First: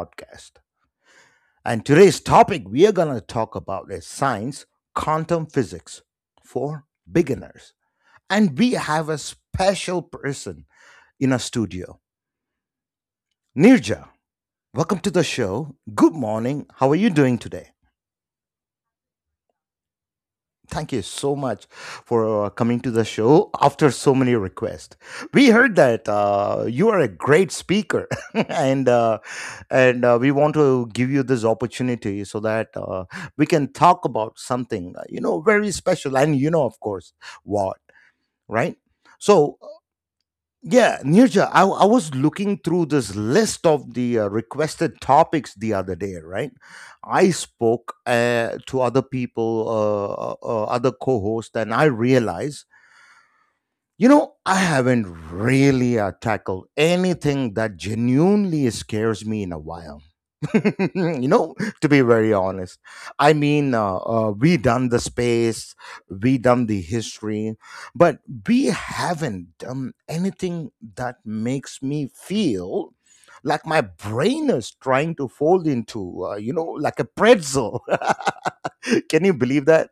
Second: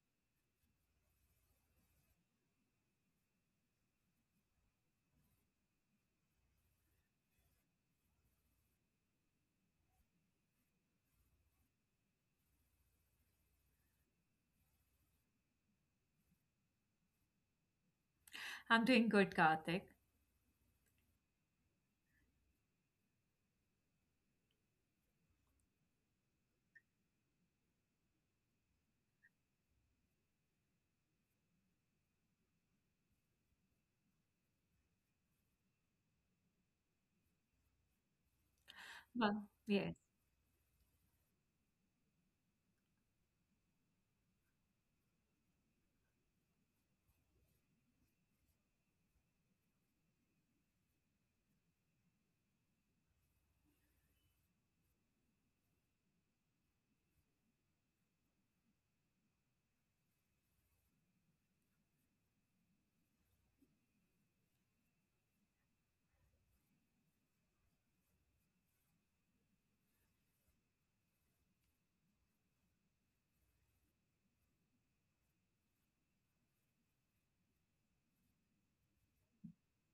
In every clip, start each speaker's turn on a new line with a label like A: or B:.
A: podcast. And today's topic we are going to talk about is science, quantum physics for beginners. And we have a special person in our studio, Nirja. Welcome to the show. Good morning. How are you doing today?
B: I'm doing good, Karthik.
A: Thank you so much for coming to the show after so many requests. We heard that you are a great speaker, and uh, and we want to give you this opportunity so that we can talk about something very special, and of course, what right.
B: Well,
A: So
B: yes.
A: yeah, Nirja, I was looking through this list of the requested topics the other day, right? I spoke to other people, other co hosts, and I realized you know, I haven't really tackled anything that genuinely scares me in a while. You know, to be very honest, I mean, we done the space, we done the history, but we haven't done anything that makes me feel like my brain is trying to fold into, like a pretzel. Can you believe that?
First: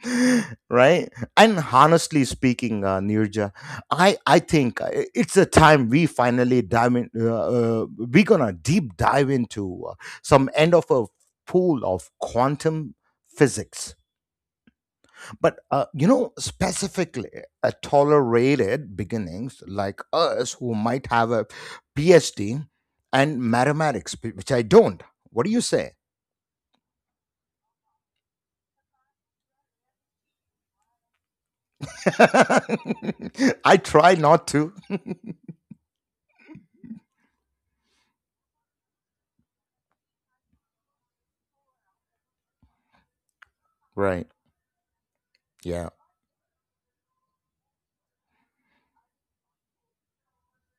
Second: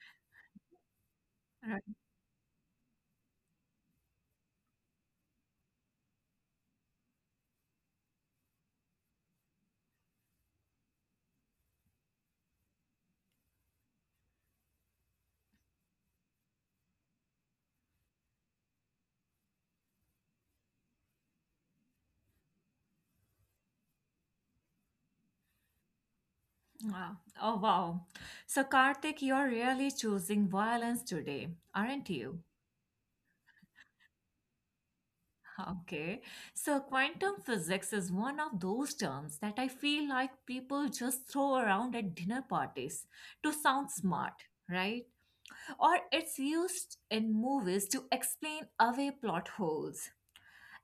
A: Right? And
B: Right.
A: honestly speaking, Nirja, I think it's a time we finally dive in. We're gonna deep dive into some end of a pool of quantum physics but specifically tolerated beginnings like us who might have a phd and mathematics which I don't, what do you say?
B: Wow. Oh, wow. So, Karthik, you're really choosing violence today, aren't you?
A: I try not to.
B: Okay. So, quantum physics is one of those terms that I feel like people just throw around at dinner parties to sound
A: Right.
B: smart, right?
A: Yeah.
B: Or it's used in movies to explain away plot holes.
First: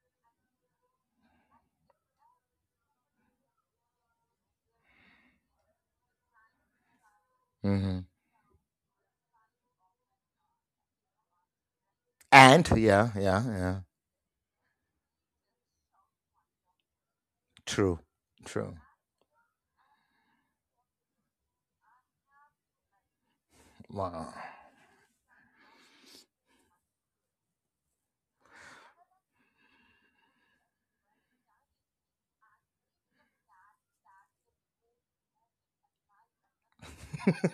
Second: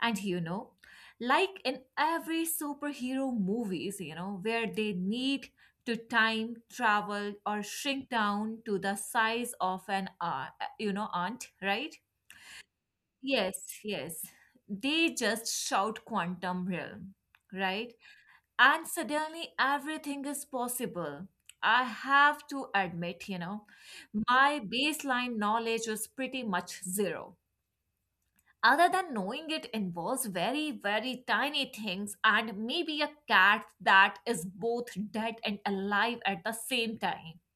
B: And like in every superhero movies, where they need to time travel or
A: Hmm.
B: shrink down to the size of an aunt, right?
A: And yeah, yeah, yeah.
B: Yes, yes. They just shout quantum realm, right?
A: True. True.
B: And suddenly everything is possible. I have to admit,
A: Wow.
B: my baseline knowledge was pretty much zero other than knowing it involves very, very tiny things and maybe a cat that is both dead and alive at the same time.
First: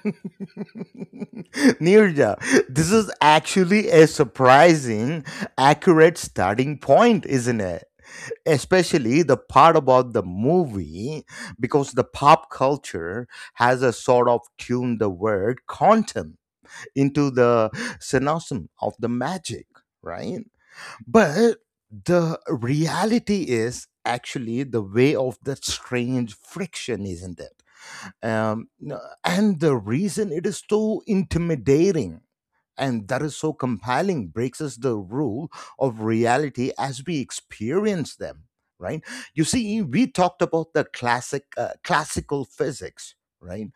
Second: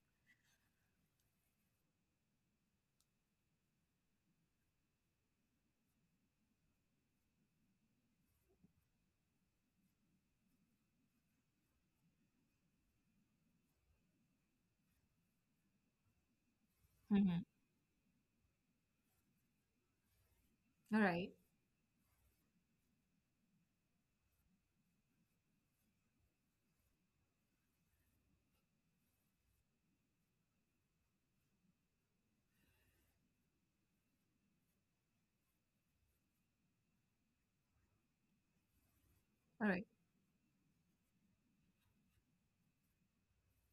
A: Nirja, this is actually a surprising accurate starting point, isn't it? Especially the part about the movie, because the pop culture has a sort of tuned the word content into
B: Mhm.
A: the cynicism of the magic, right?
B: All right.
A: But the reality is actually the way of that strange friction, isn't it? And the reason it is so intimidating and that is so compelling breaks us the rule of reality as we experience them, right? You
B: All
A: see,
B: right.
A: we talked about the classic classical physics, right?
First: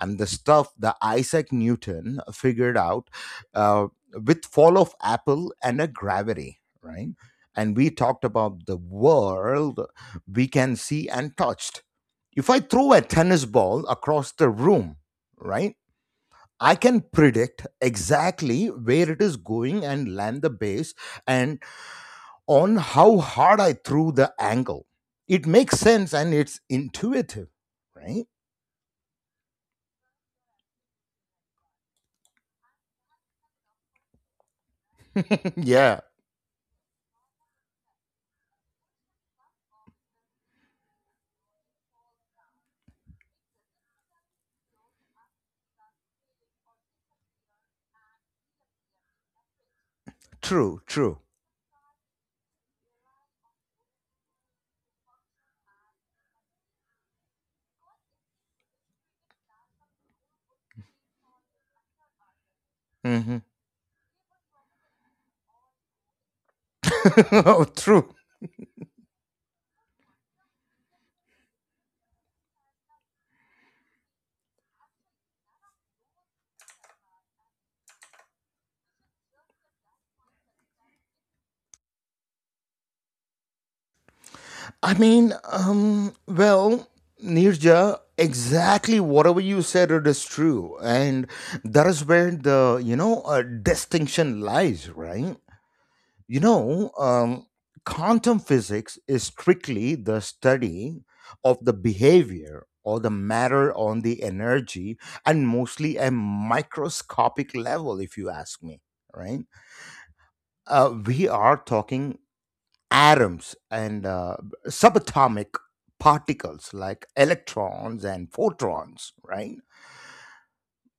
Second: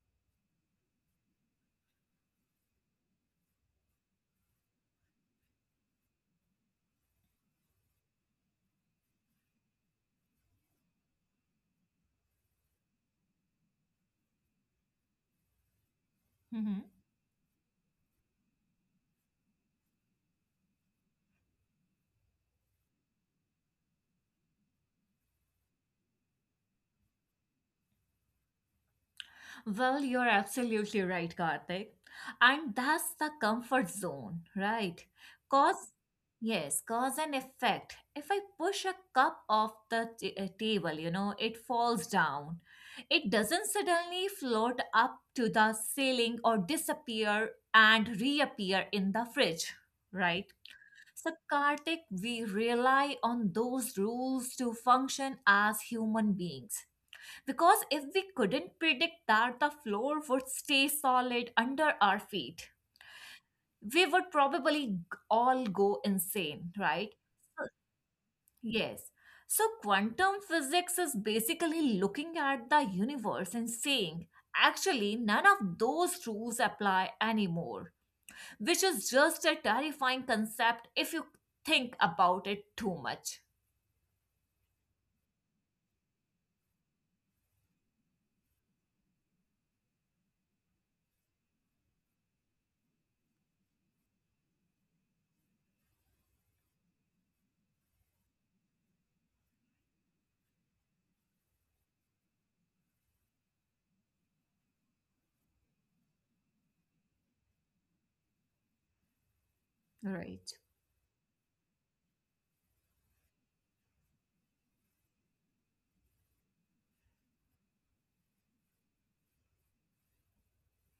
A: And the stuff that Isaac Newton figured out, uh, with fall of apple and a gravity, right? And we talked about the world we can see and touched. If I throw a tennis ball across the room, right, I
B: Mhm.
A: can predict exactly where it is going and land the base and on how hard I threw the angle. It makes sense and it's intuitive, right?
B: Well, you're absolutely right, Karthik. And that's the comfort zone, right? Cause,
A: Yeah,
B: yes, cause and effect. If I push a cup off the table, it falls down. It doesn't suddenly float up to the ceiling or disappear and reappear in the fridge, right?
A: true, true.
B: So, Karthik, we rely on those rules to function as human beings. Because if we couldn't predict that the floor would stay solid under our feet,
A: Hmm.
B: we would probably all go insane, right?
A: Oh, true.
B: Yes. So, quantum physics is basically looking at the universe and saying, actually, none of those rules apply anymore, which is just a terrifying concept if you think about it too much.
A: I mean, well, Nirja, exactly whatever you said, it is true. And that is where the, distinction lies, right? You know, um, quantum physics is strictly the study of the behavior or the matter on the energy and mostly a microscopic level, if you ask me, right?
B: Right.
A: We are talking atoms and subatomic particles like electrons and photons, right?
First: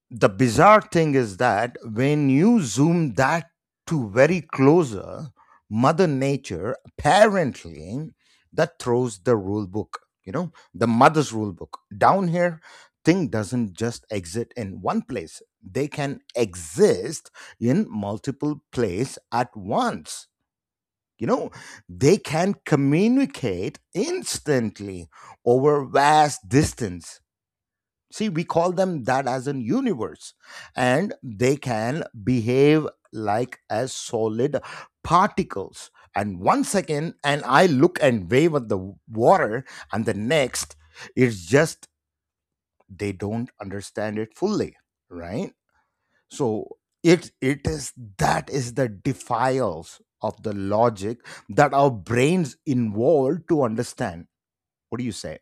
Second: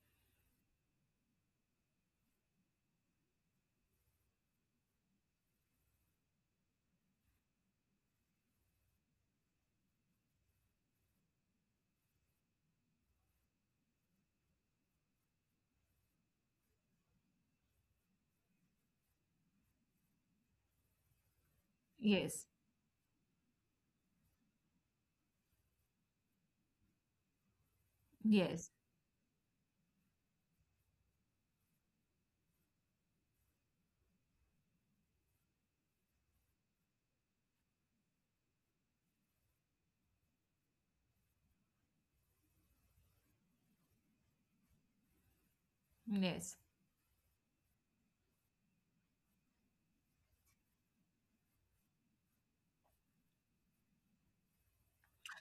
A: The bizarre thing is that when you zoom that to very closer, mother nature apparently that throws the rule book, you know, the mother's rule book down here. Thing doesn't just exist in one place, they can exist in multiple place at once, you know. They
B: Yes.
A: can communicate instantly over vast distance. See, we
B: Yes.
A: call them that as a universe, and they can behave like as solid particles. And one second, and I look and wave at the water, and the next, it's just they don't understand it fully, right?
B: Yes.
A: So it is that is the defiles of the logic that our brains involved to understand. What do you say?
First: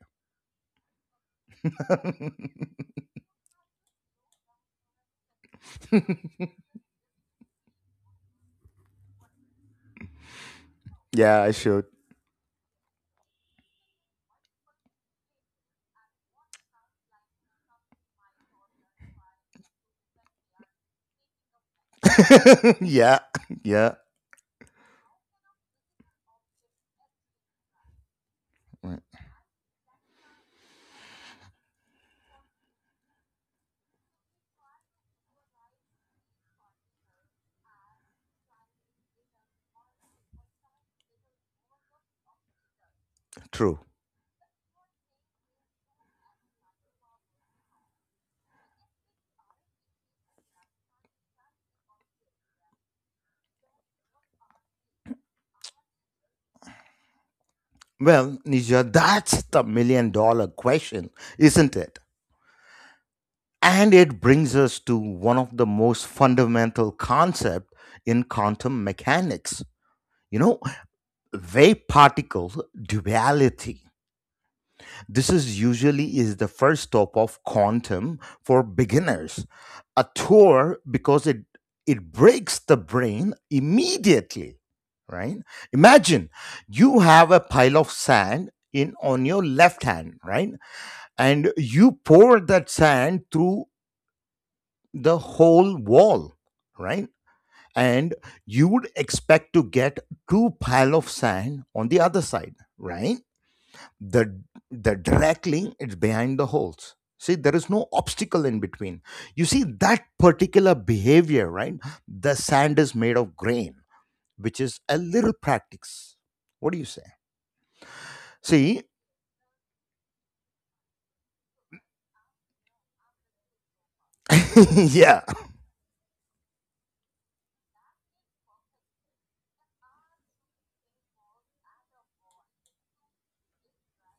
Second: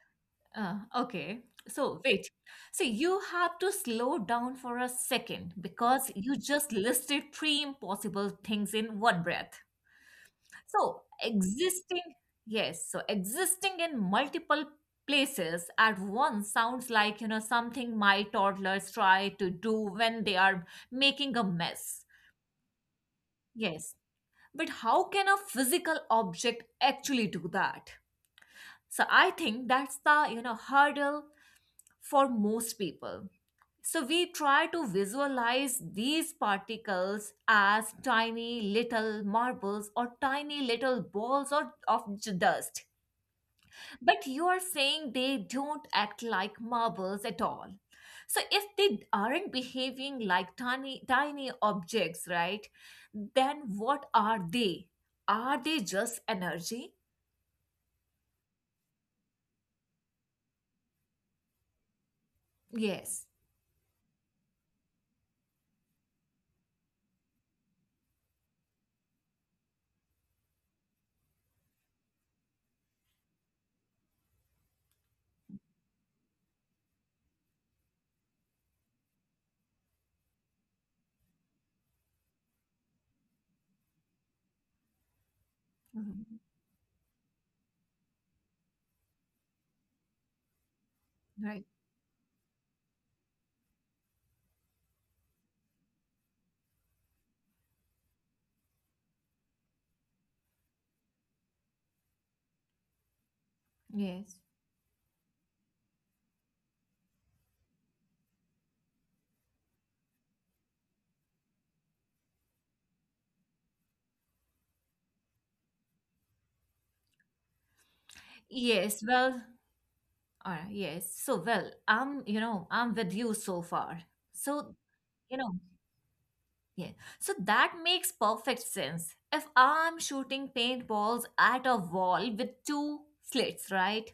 B: Okay. So wait. So you have to slow down for a second because you just listed three impossible things in one breath. So
A: Yeah, I should.
B: existing, yes, so existing in multiple places at once sounds like, something my toddlers try to do when they are making a mess.
A: Yeah, yeah,
B: Yes. But how can a physical object actually do that?
A: mm,
B: So I think that's the, hurdle for most people. So we try to visualize these particles as tiny little marbles or tiny little balls or, dust.
A: true.
B: But you are saying they don't act like marbles at all. So if they aren't behaving like tiny tiny objects, right? Then what are they? Are they just energy?
A: Well, Nija, that's the million dollar question, isn't it?
B: Yes.
A: And it brings us to one of the most fundamental concepts in quantum mechanics. You know, wave particle duality. This is usually is the first stop of quantum for beginners. A tour because it breaks the brain immediately, right? Imagine
B: Mhm.
A: you have a pile of sand in on your left hand, right? And
B: Right.
A: you pour that sand through the whole wall, right? And you would expect to get two pile of sand on the other side, right? the
B: Yes.
A: the directly it's behind the holes, see there is no obstacle in between. You see that particular behavior, right? The sand is made of grain, which is a little practice, what do you say? See,
B: Yes, well, yes. So, well, I'm with you so far. So,
A: yeah,
B: you know, yeah. So that makes perfect sense. If I'm shooting paintballs at a wall with two slits, right,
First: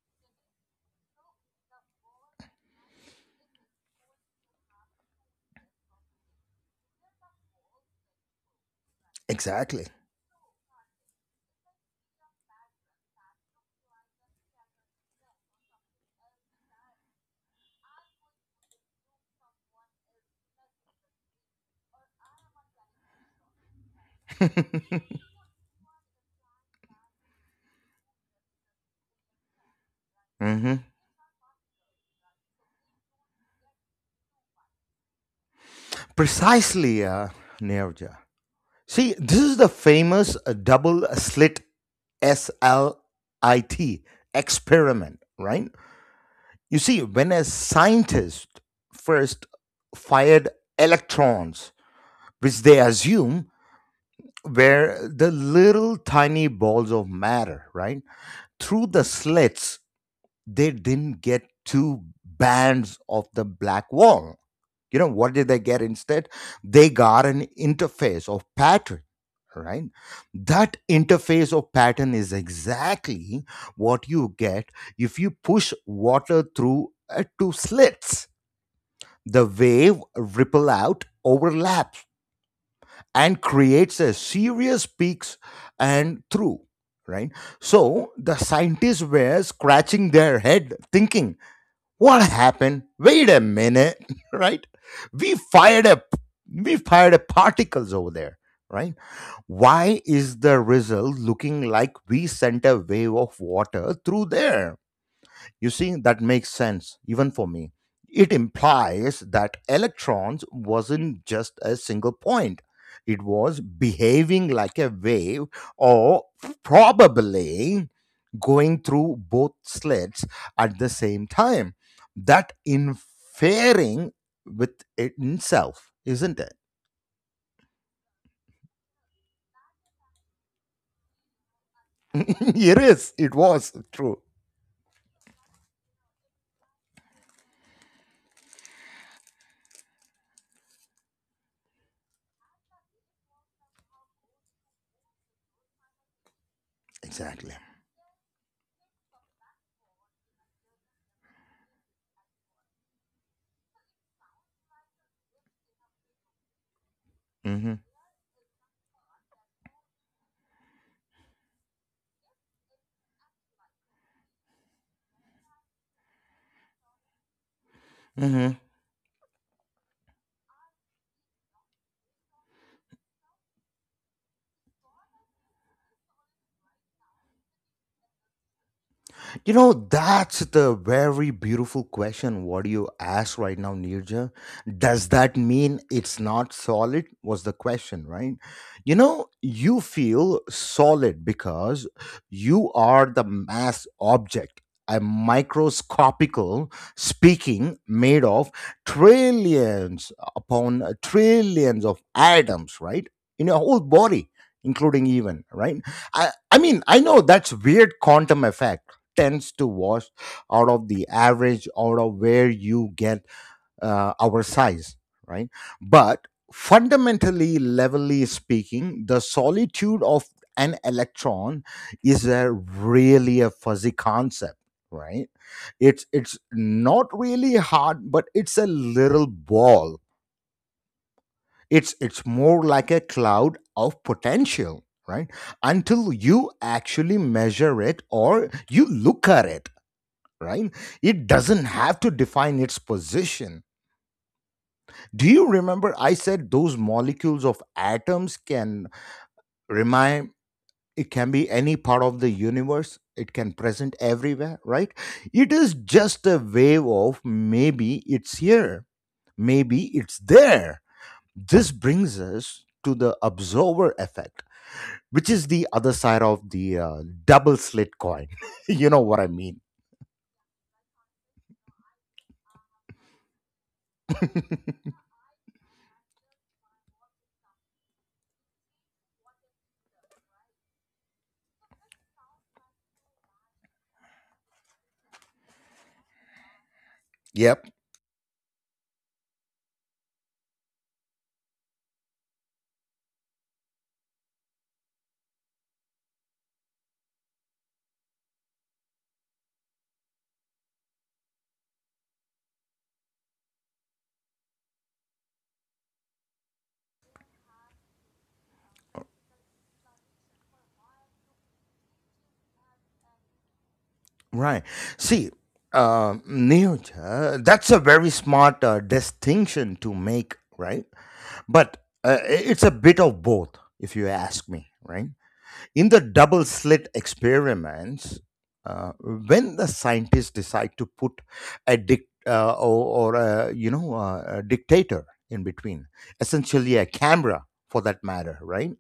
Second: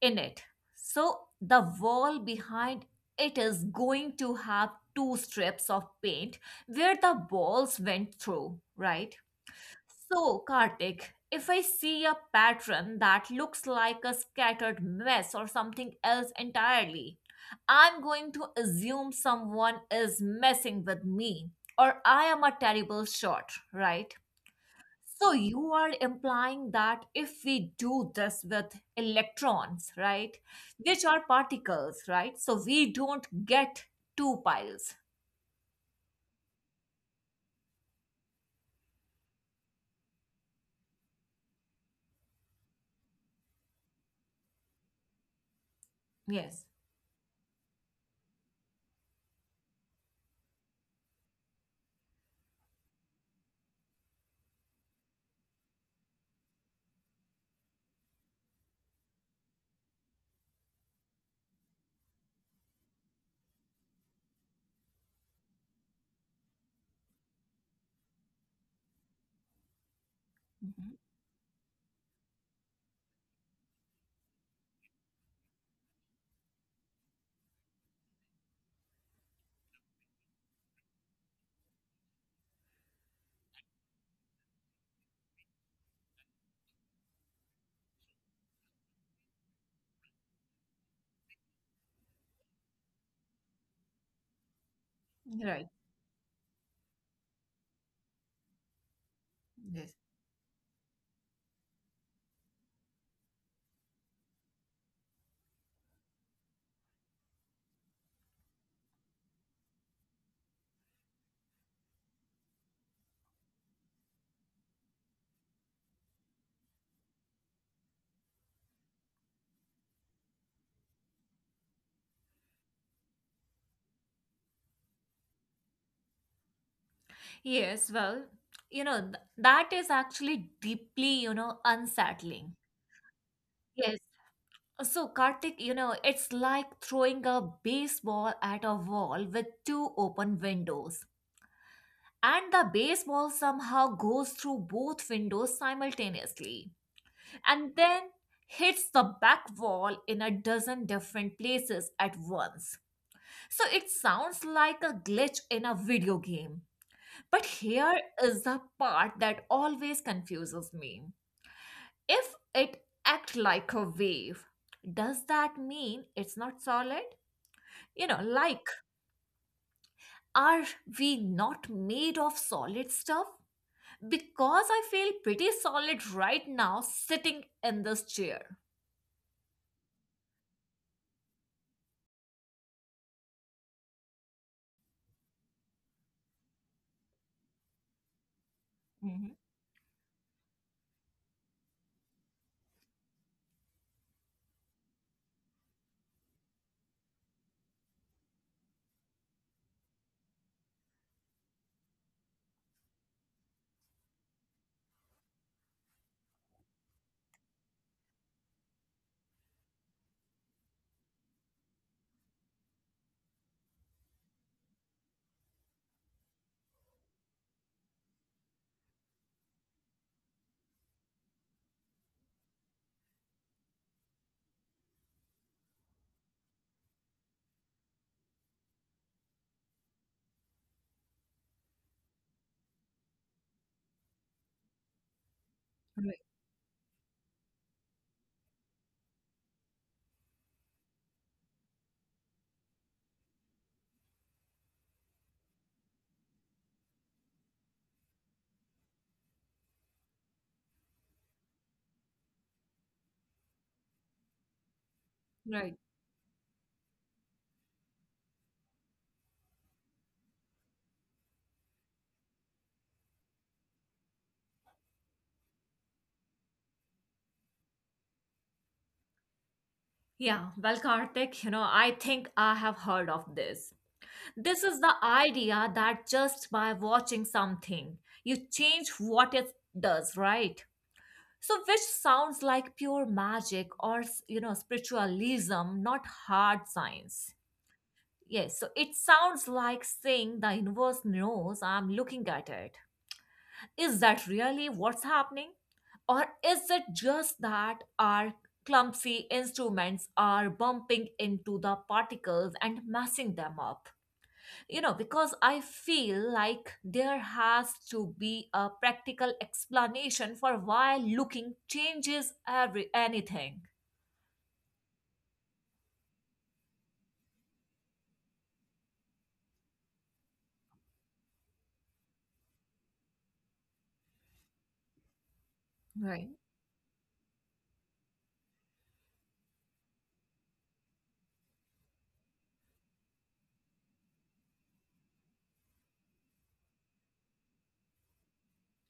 B: in it, so the wall behind it is going to have two strips of paint where the balls went through, right?
A: exactly.
B: So, Kartik, if I see a pattern that looks like a scattered mess or something else entirely, I'm going to assume someone is messing with me or I am a terrible shot, right? So, you are implying that if we do this with electrons, right,
A: Hmm.
B: which are particles, right? So, we don't get two piles.
A: Precisely, Nirja. See, this is the famous double slit SLIT experiment, right?
B: Yes.
A: You see, when a scientist first fired electrons, which they assume were the little tiny balls of matter, right? Through the slits, they didn't get two bands of the black wall. You know what did they get instead? They got an interface of pattern, right? That
B: Mhm.
A: interface of pattern is exactly what you get if you push water through two slits. The wave ripple out overlaps and creates a serious peaks and through, right? So the scientists were scratching their head thinking, what happened? Wait a minute. Right? we
B: Right.
A: fired a we fired a particles over there, right?
B: Yes.
A: Why is the result looking like we sent a wave of water through there? You see, that makes sense, even for me. It implies that electrons wasn't just a single point. It was behaving like a wave or probably going through both slits at the same time. That inferring with it itself, isn't it?
B: Yes, well, that is actually deeply, unsettling.
A: It is. It was
B: Yes.
A: true.
B: So, Karthik, it's like throwing a baseball at a wall with two open windows. And the baseball somehow goes through both windows simultaneously
A: Exactly.
B: and then hits the back wall in a dozen different places at once. So, it sounds like a glitch in a video game. But here is the part that always confuses me. If it act like a wave, does that mean it's not solid? You know,
A: Hmm.
B: like are we not made of solid stuff? Because I feel pretty solid right now sitting in this chair.
A: You know, that's the very beautiful question. What do you ask right now, Nirja? Does that mean it's not solid? Was the question, right? You
B: Hmm.
A: know, you feel solid because you are the mass object, a microscopical speaking made of trillions upon trillions of atoms, right? In your whole body, including even, right? I mean, I know that's weird quantum effect tends to wash out of the average out of where you get our size, right? But fundamentally levelly speaking, the solitude of an electron is a really a fuzzy concept, right? It's not really hard but it's a little ball. It's more like a cloud of potential, right?
B: Right.
A: Until you actually measure it or you look at it, right? It doesn't have to define its position. Do you remember I said those molecules of atoms can remind it can be any part of the universe, it can present everywhere, right? It
B: Right.
A: is just a wave of maybe it's here, maybe it's there. This brings us to the observer effect, which is the other side of the double slit coin. You know what I mean?
B: Yeah, well, Karthik, I think I have heard of this. This is the idea that just by watching something, you change what it does, right? So, which sounds like pure magic or, spiritualism, not hard science.
A: Yep.
B: Yes, so it sounds like saying the universe knows I'm looking at it. Is that really what's happening? Or is it just that our clumsy instruments are bumping into the particles and messing them up? Because I feel like there has to be a practical explanation for why looking changes every anything.
A: Right. See, Neeraj, that's a very smart distinction to make, right? But it's a bit of both, if you ask me, right? In the
B: Right.
A: double slit experiments, when the scientists decide to put a, a dictator in between, essentially a camera for that matter, right?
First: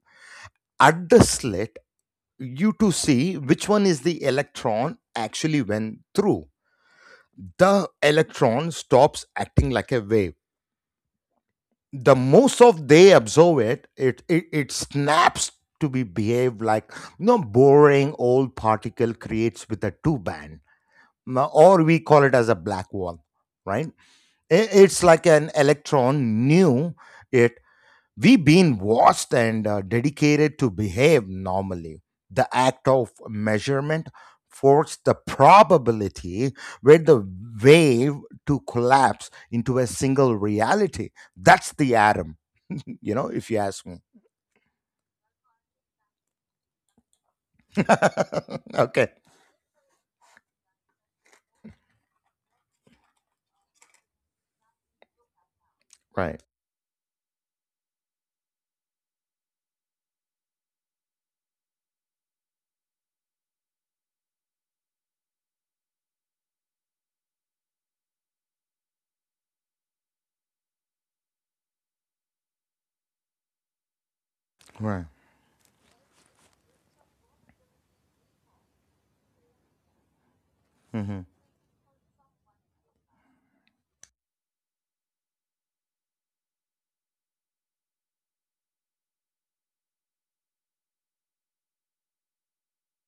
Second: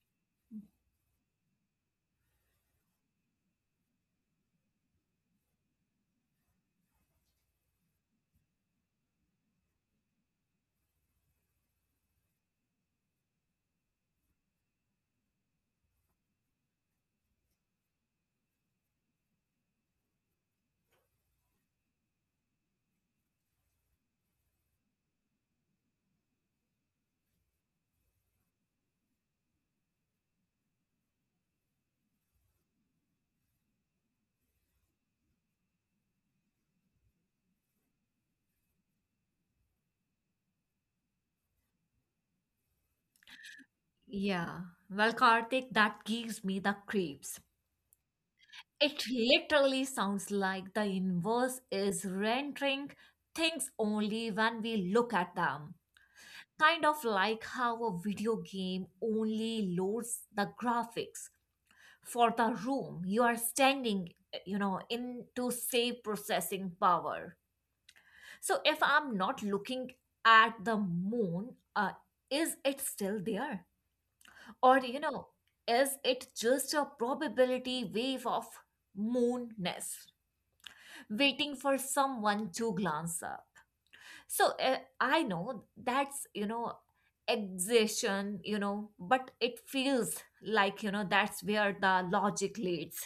A: At the slit, you to see which one is the electron actually went through. The electron stops acting like a wave. The most of they observe it it snaps to be behave like, you know, boring old particle creates with a two band. Now, or we call it as a black hole, right? I- it's like an electron knew it. We've been watched and dedicated to behave normally. The act of measurement forced the probability where the wave to collapse into a single reality. That's the atom, you know, if you ask me.
B: Yeah. Well, Karthik, that gives me the creeps. It
A: Okay.
B: literally sounds like the inverse is rendering things only when we look at them,
A: Right.
B: kind of like how a video game only loads the graphics for the room you are standing into say processing power. So if I'm not looking at the moon, is it still there? Or
A: Right.
B: is it just a probability wave of moonness
A: Mhm.
B: waiting for someone to glance up? So I know that's exhaustion, but it feels like that's where the logic leads.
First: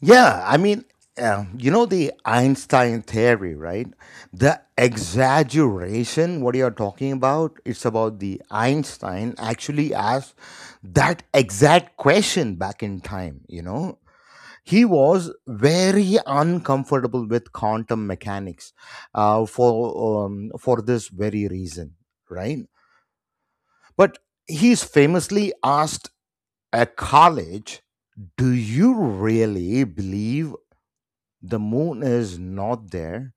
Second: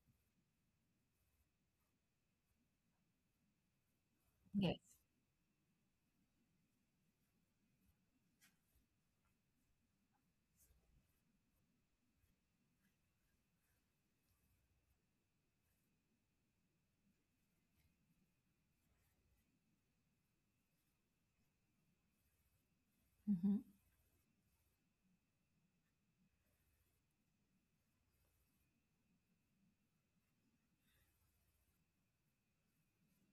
A: Yeah, I mean, you know the Einstein theory, right? The exaggeration, what you're talking about, it's about the Einstein actually asked that exact question back in time, you know? He was very uncomfortable with quantum mechanics for for this very reason, right?
B: Yes.
A: But he's famously asked a college, do you really believe the moon is not there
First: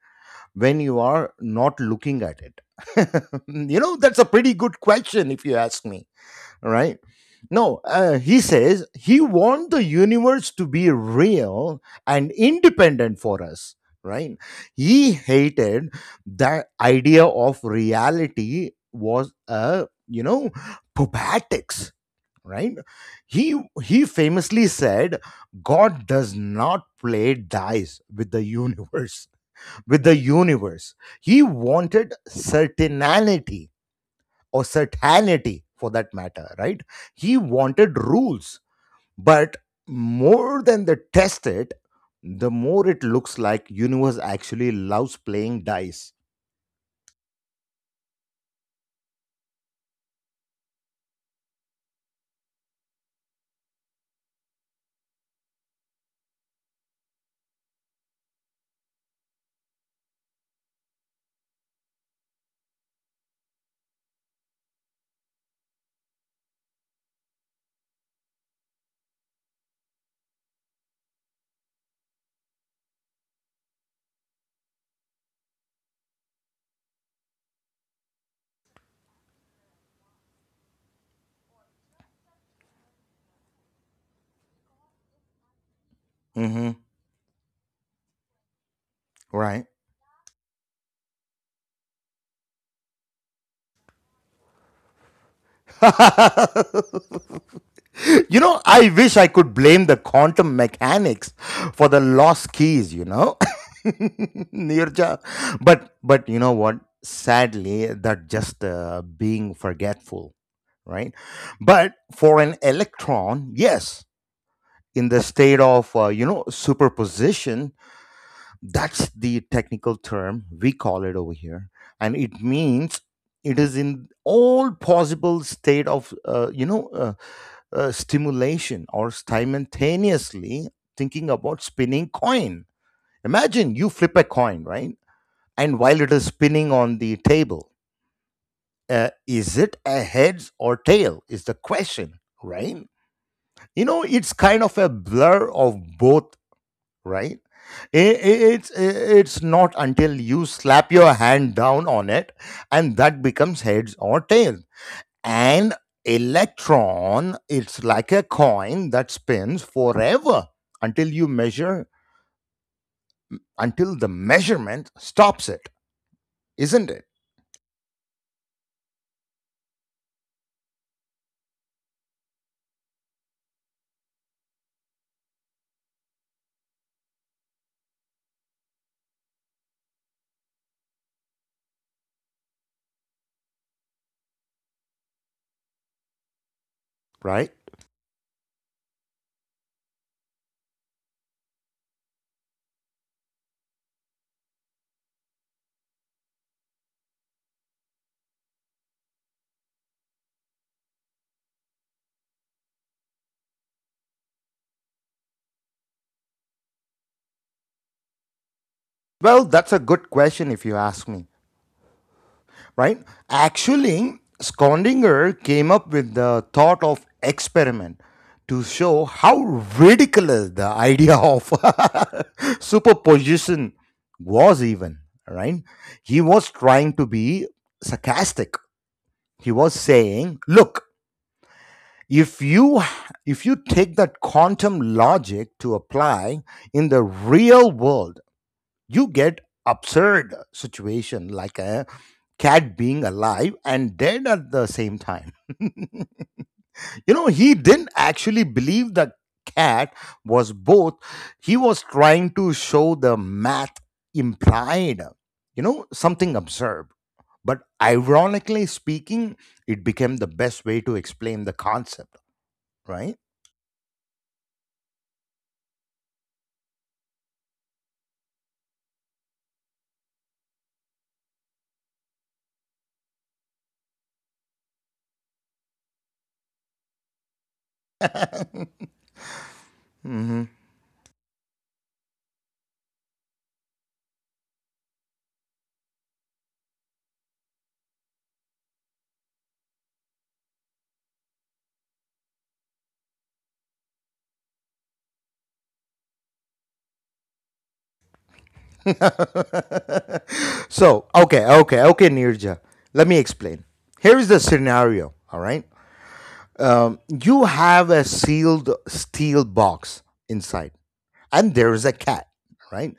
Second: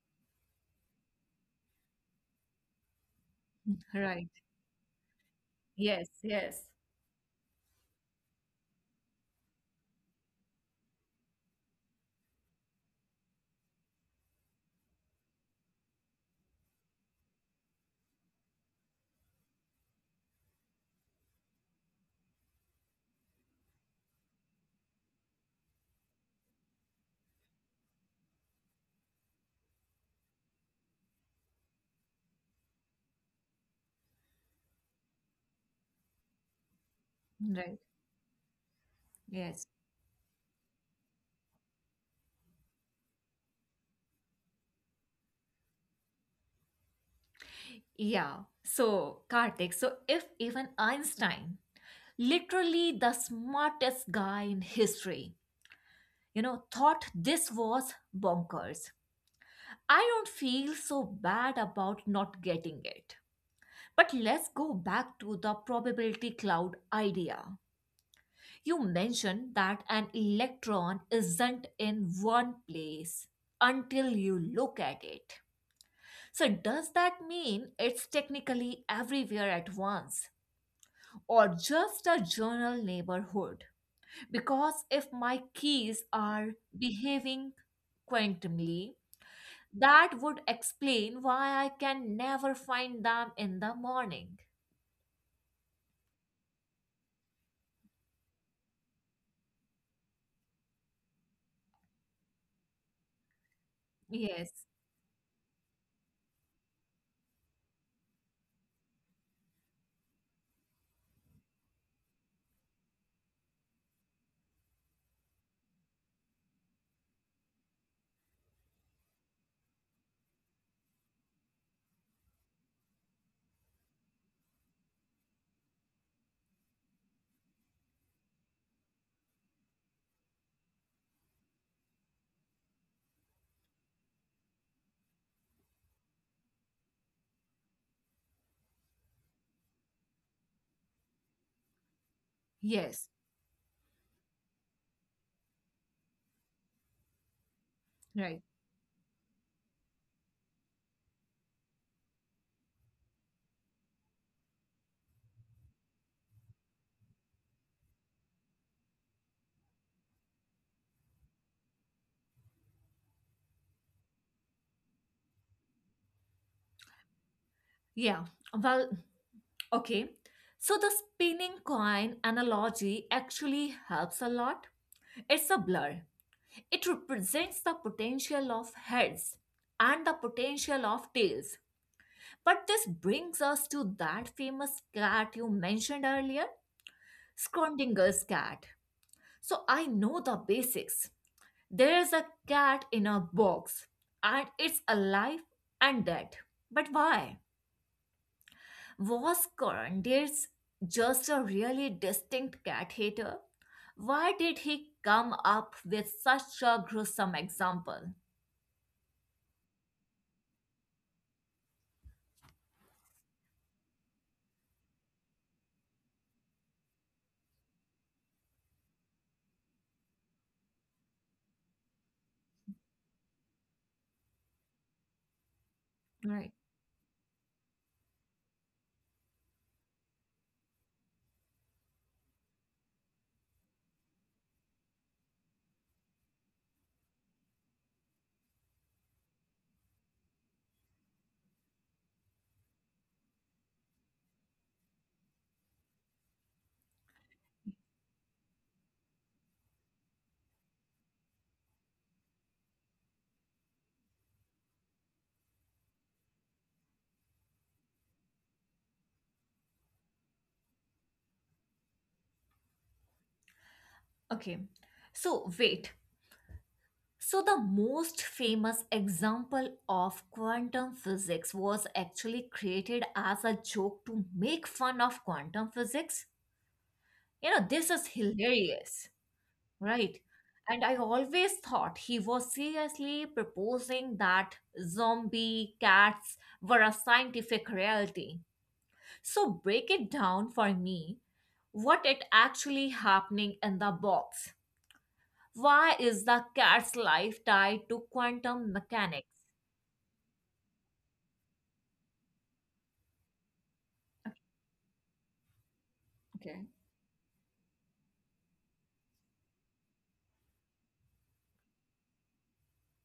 A: when you are not looking at it? You know, that's a
B: Right.
A: pretty good question if you ask me,
B: Yes, yes.
A: right? no He says he wants the universe to be real and independent for us, right? He hated that idea of reality was a, you know, probatics, right? He famously said, god does not play dice with the universe. With the universe. He wanted certainty or certainty for that matter, right? He
B: Right.
A: wanted rules, but
B: Yes.
A: more than the test it, the more it looks like universe actually loves playing dice.
B: Yeah. So, Kartik, so if even Einstein, literally the smartest guy in history, thought this was bonkers, I don't feel so bad about not getting it. But let's go back to the probability cloud idea. You mentioned that an electron isn't in one place until you look at it. So, does that mean it's technically everywhere at once or just a general neighborhood? Because if my keys are
A: Hmm.
B: behaving quantumly,
A: Right.
B: that would explain why I can never find them in the morning.
A: You know, I wish I could blame the quantum mechanics for the lost keys, you know.
B: Yes,
A: Nirja. But you know what? Sadly, that just being forgetful, right? But for an electron, yes, in the state of superposition, that's the technical term we call it over here, and it means it is in all possible state of stimulation or simultaneously thinking about spinning coin. Imagine you flip a coin, right? And while it is spinning on the table, is it a heads or tail is the question, right?
B: yes,
A: It's kind of a blur of both, right? I- i-
B: right.
A: it's it's not until you slap your hand down on it, and that becomes heads or tail. An electron, it's like a coin that spins forever until you measure, until the measurement stops it, isn't it?
B: Yeah, well, okay. So, the spinning coin analogy actually helps a lot. It's a blur. It represents the potential of heads and the potential of tails. But this brings us to that famous cat you mentioned earlier,
A: Right.
B: Schrodinger's cat. So I know the basics. There is a cat in a box and it's alive and dead. But why? Was Schrodinger's just a really distinct cat hater? Why did he come up with such a gruesome example?
A: Well, that's a good question if you ask me, right? Actually, skondinger came up with the thought of experiment to show how ridiculous the idea of superposition was, even, right? He
B: Right.
A: was trying to be sarcastic. He was saying, look, if you if you take that quantum logic to apply in the real world, you get absurd situation like a cat being alive and dead at the same time. He didn't actually believe the cat was both. He was trying to show the math implied something absurd. But ironically speaking, it became the best way to explain the concept, right?
B: Okay, so wait. So, the most famous example of quantum physics was actually created as a joke to make fun of quantum physics? You know, this is hilarious, right?
A: Mhm.
B: And I always thought he was seriously proposing that zombie cats were a scientific reality. So, break it down for me, what it actually happening in the box. Why is the cat's life tied to quantum mechanics?
A: So, okay, okay, okay, Nirja. Let me explain. Here is the scenario, all right?
B: Okay.
A: You have a sealed steel box inside, and there is a cat, right?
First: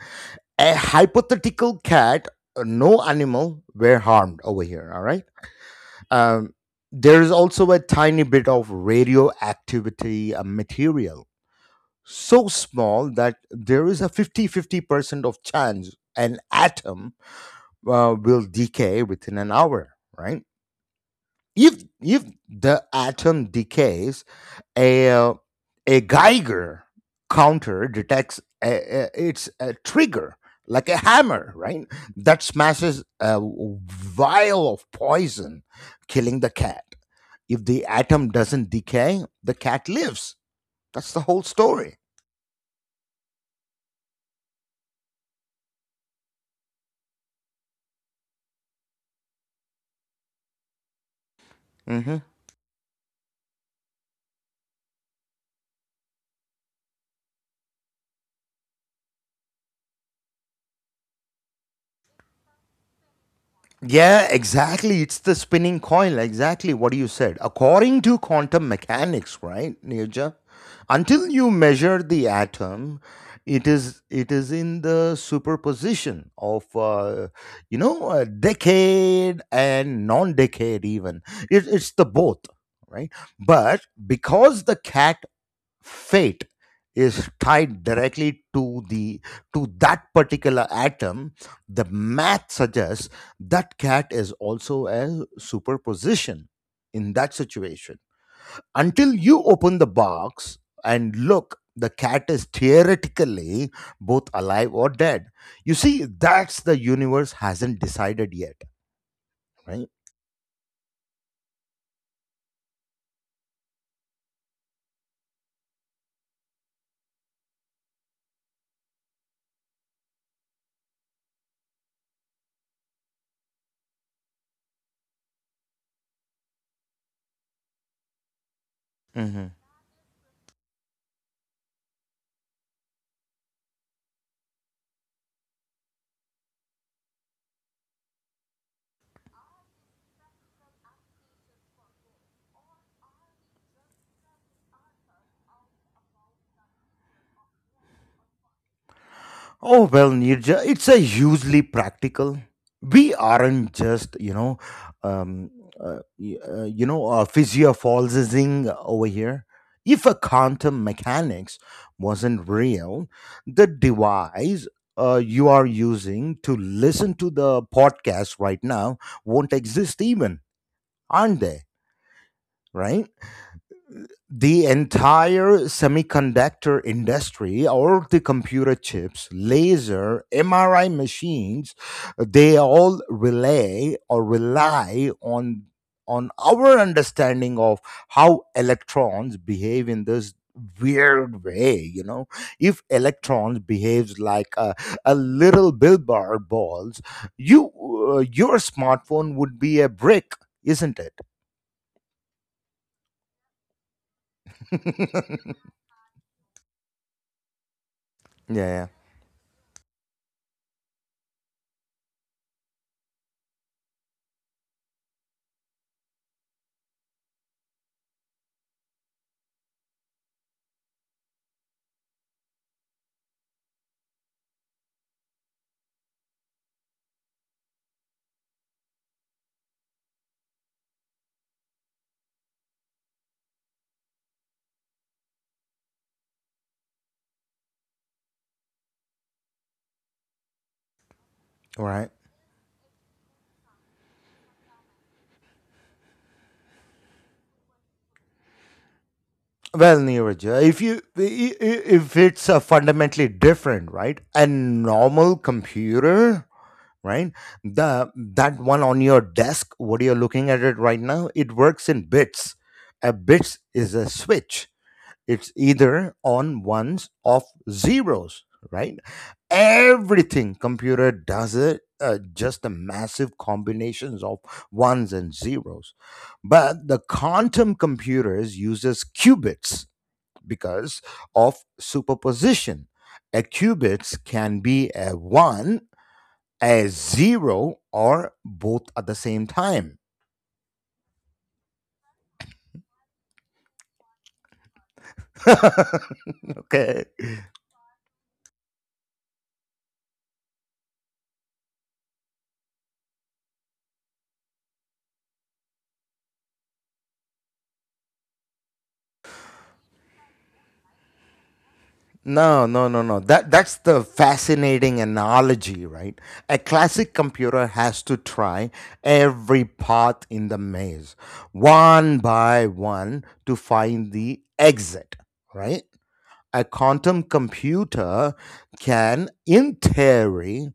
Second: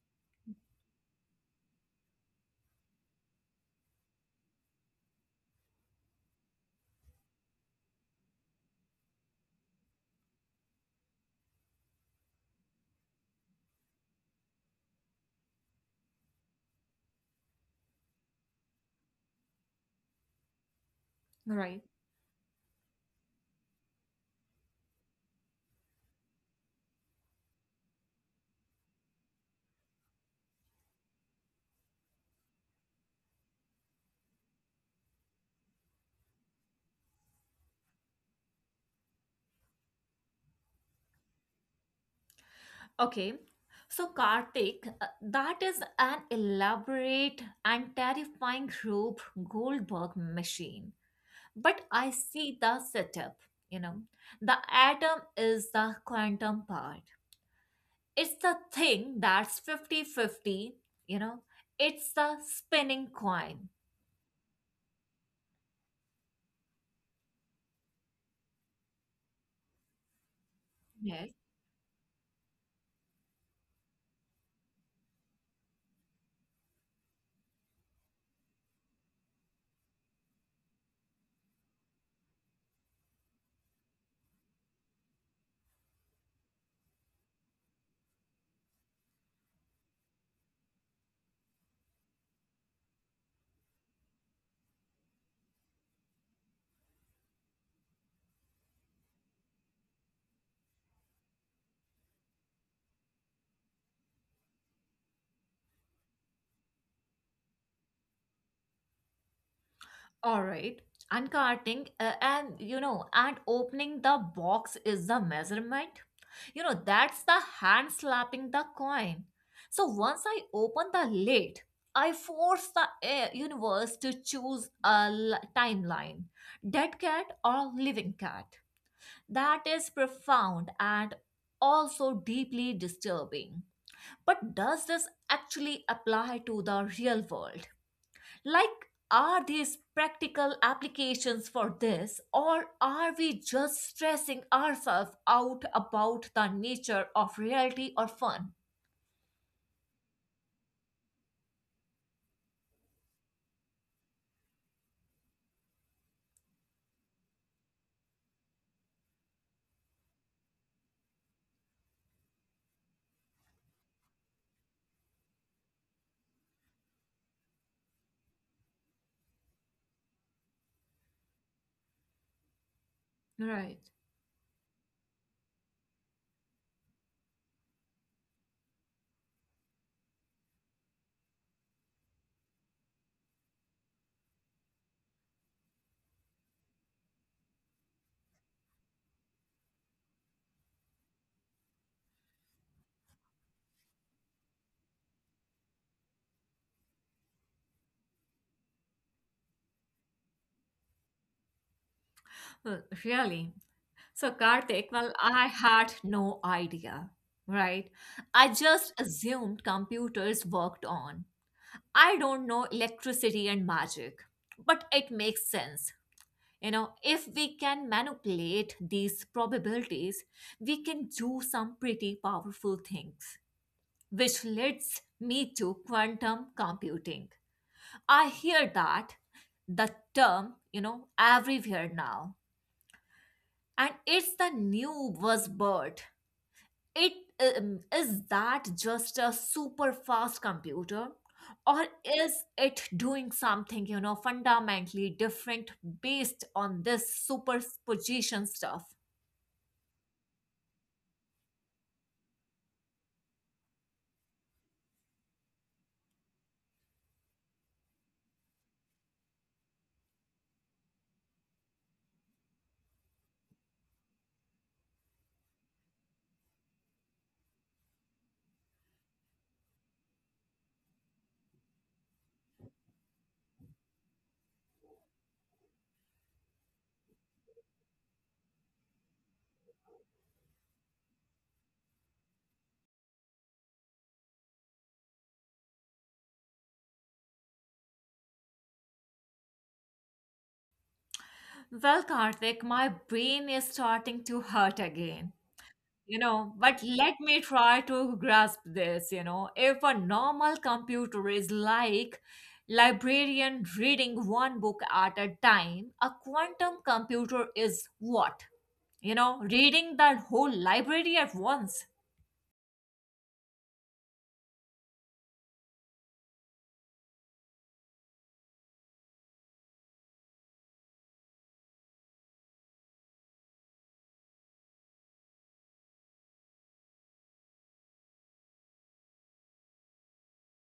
A: A hypothetical cat, no animal were harmed over here, all right? Um, there is also a tiny bit of radioactivity material so small that there is a 50-50% of chance an atom will decay within an hour, right?
B: Right.
A: If the atom decays, a, uh, a Geiger counter detects it's a trigger, like a hammer, right? That smashes a vial of poison, killing the cat. If the atom doesn't decay, the cat lives. That's the whole story.
B: Okay. So, Karthik, that is an elaborate and terrifying group Goldberg machine. But I
A: Hmm.
B: see the setup, you know. The atom is the quantum part. It's the thing that's fifty-fifty. You know. It's the spinning coin.
A: Yeah, exactly. It's the spinning coil. Exactly what you said. According to quantum mechanics, right, Nirja? Until you measure the atom, it is in the superposition of a decade and non-decade even. It's the both, right? But because the cat fate is tied directly to that particular atom, the math suggests that cat is also a superposition in that situation. Until you open the box and look, the cat is theoretically both alive or dead. You see, that's the universe hasn't decided yet, right?
B: All right. Uncarting and and opening the box is the measurement. You know, that's the hand slapping the coin. So once I open the lid, I force the air universe to choose a timeline, dead cat or living cat.
A: Hmm.
B: That is profound and also deeply disturbing. But does this actually apply to the real world? Like, are these practical applications for this, or are we just stressing ourselves out about the nature of reality or fun?
A: Oh, well, Nirja, it's a hugely practical. We aren't just, um, physiophilising over here. If a quantum mechanics wasn't real, the device you are using to listen to the podcast right now won't exist even, aren't they? Right.
B: Right.
A: The entire semiconductor industry or the computer chips, laser MRI machines, they all relay or rely on our understanding of how electrons behave in this weird way. If electrons behaves like a little billboard balls, you your smartphone would be a brick, isn't it?
B: Well, really. So, Karthik, well, I had no idea, right? I
A: Yeah.
B: just assumed computers worked on. I don't know, electricity and magic, but it makes sense. You know, if we can manipulate these probabilities, we can do some pretty powerful things, which leads me to quantum computing. I hear that the term, everywhere now, and it's the new buzzword. It is that just a super fast computer,
A: Yeah.
B: or
A: Right.
B: is it doing something, fundamentally different based on this superposition stuff?
A: Well, Neeraj, if if it's fundamentally different, right? A normal computer, right? The that one on your desk, what you're looking at it right now, it works in bits. A bits is a switch. It's either on ones or zeros, right? Everything computer does it. Just the massive combinations of ones and zeros, but the quantum computers uses qubits because of superposition. A qubits can be a 1, a 0, or both at the same time.
B: Well, Karthik, my brain is starting to hurt again. You
A: Okay.
B: know, but let me try to grasp this. You know, if a normal computer is like librarian reading one book at a time, a quantum computer is what? You know, reading the whole library at once.
A: No, no, no, no. That's the fascinating analogy, right? A classic computer has to try every path in the maze, one by one, to find the exit, right? A quantum computer can, in theory,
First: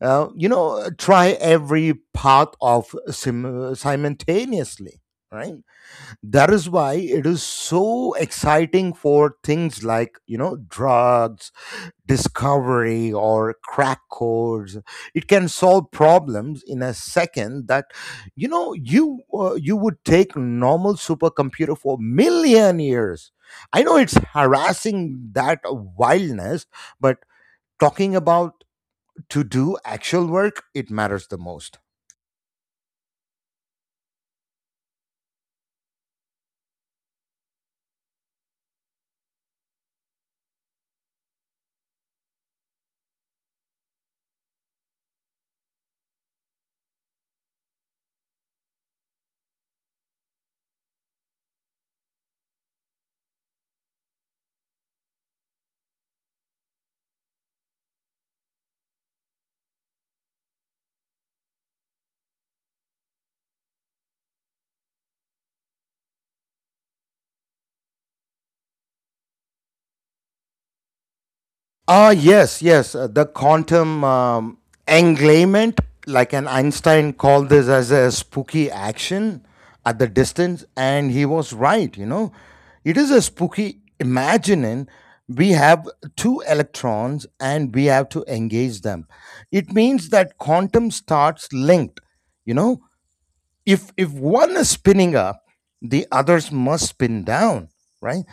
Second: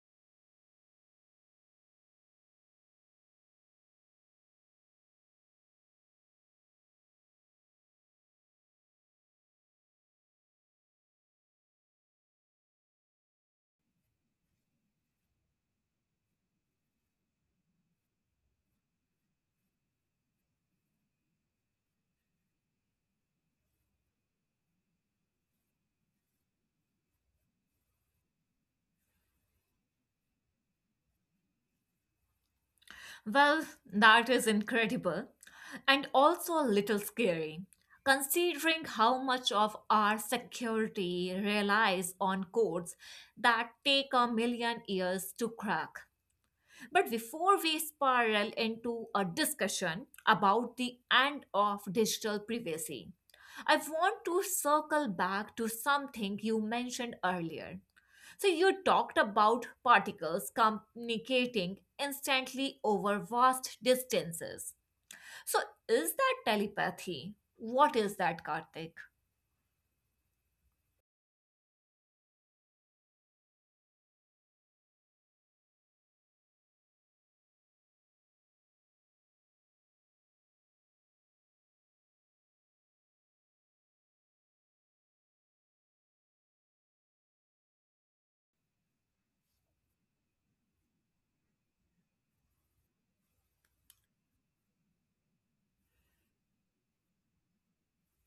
A: try every path of simultaneously, right? That is why it is so exciting for things like drugs discovery or crack codes. It can solve problems in a second that you would take normal supercomputer for million years. I know it's harassing that wildness, but talking about to do actual work, it matters the most.
B: Well, that is incredible and also a little scary, considering how much of our security relies on codes that take a million years to crack. But before we spiral into a discussion about the end of digital privacy, I want to circle back to something you mentioned earlier. So, you talked about particles communicating instantly over vast distances. So, is that telepathy? What is that, Karthik?
A: Ah, yes, yes. The quantum englayment, like an Einstein called this as a spooky action at the distance, and he was right. It is a spooky imagining. We have two electrons, and we have to engage them. It means that quantum starts linked. You know, if one is spinning up, the others must spin down, right?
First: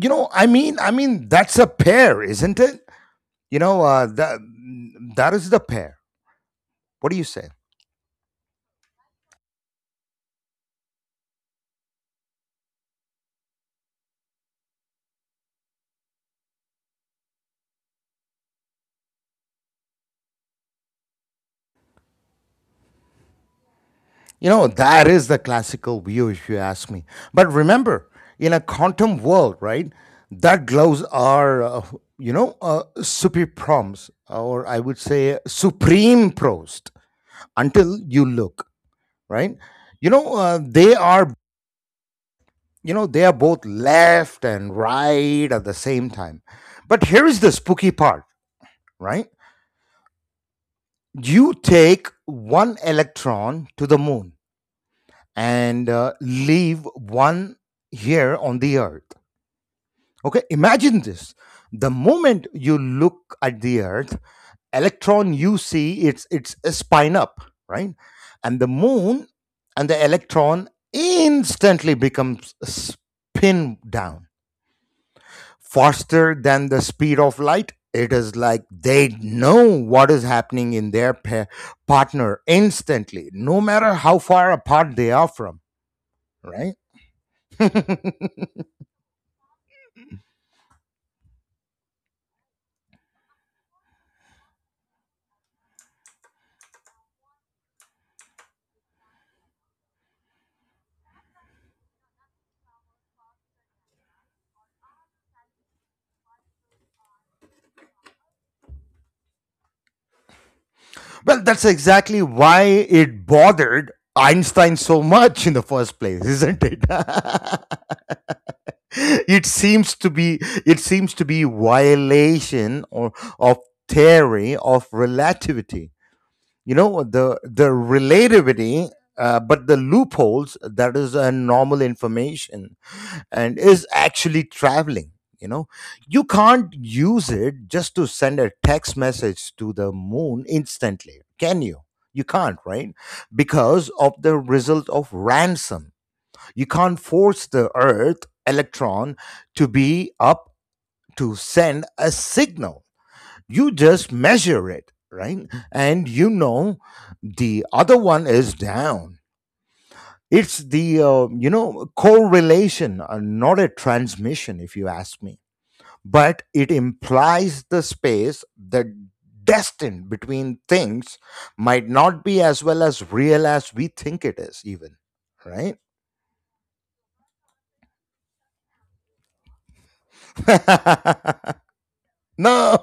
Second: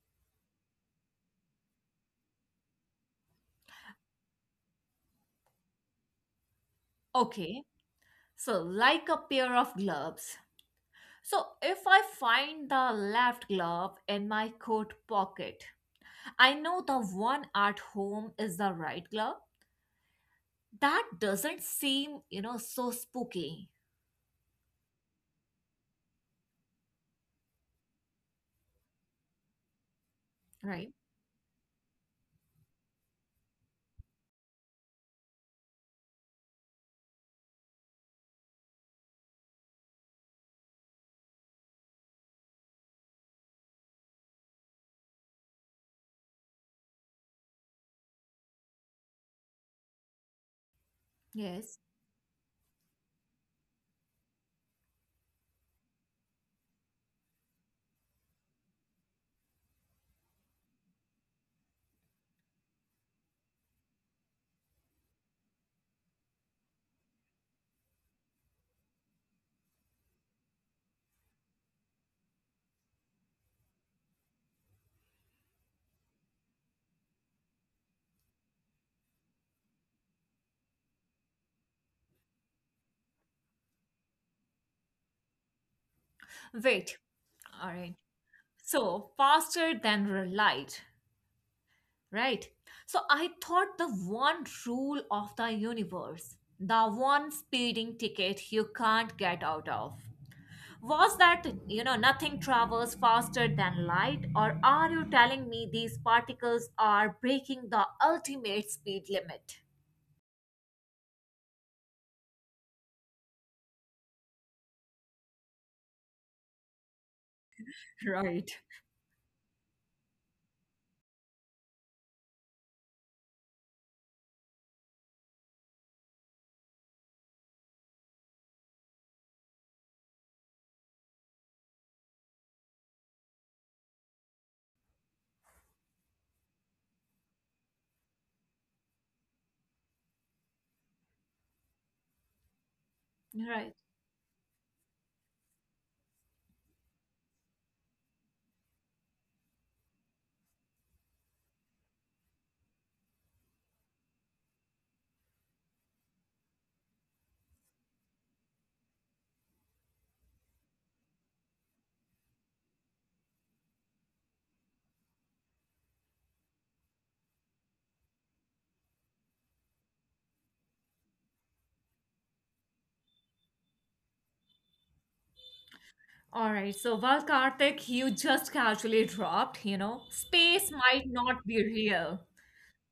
A: I mean that's a pair, isn't it? That that is the pair. What do you say?
B: Okay, so like a pair of gloves. So, if I find the left glove in my coat pocket, I know the one at home is the right glove. That doesn't seem, so spooky,
A: That is the classical view if you ask me. But remember, in a quantum world, right, that
B: right?
A: gloves are, super proms, or I would say supreme prost until you look, right? You know uh, they are you know they are both left and right at the same time. But here is the spooky part, right? You
B: Yes.
A: take one electron to the moon and leave one here on the earth. Okay, imagine this. The moment you look at the earth, electron you see it's a spine up, right? And the moon and the electron instantly becomes spin down faster than the speed of light. It is like they know what is happening in their partner instantly, no matter how far apart they are from, right?
B: Wait. All
A: Well,
B: right. So faster than light, right? So I thought the one rule of the universe, the one speeding ticket you can't get out of. Was that, nothing travels faster than light, or are you telling me these particles are breaking the ultimate speed limit?
A: that's exactly why it bothered Einstein so much in the first place, isn't it?
B: Right.
A: it seems to be it seems to be violation or of theory of relativity. The relativity, but the loopholes, that is a normal information and is actually traveling you know you can't use it just to send a text message to the moon instantly, can you? You can't, right?
B: Right.
A: Because of the result of ransom, you can't force the earth electron to be up to send a signal. You just measure it, right? And the other one is down. It's the correlation, not a transmission if you ask me. But it implies the space that destined between things might not be as well as real as we think it is, even, right?
B: All right. So, while Karthik, you just casually dropped, space might not be real.
A: No,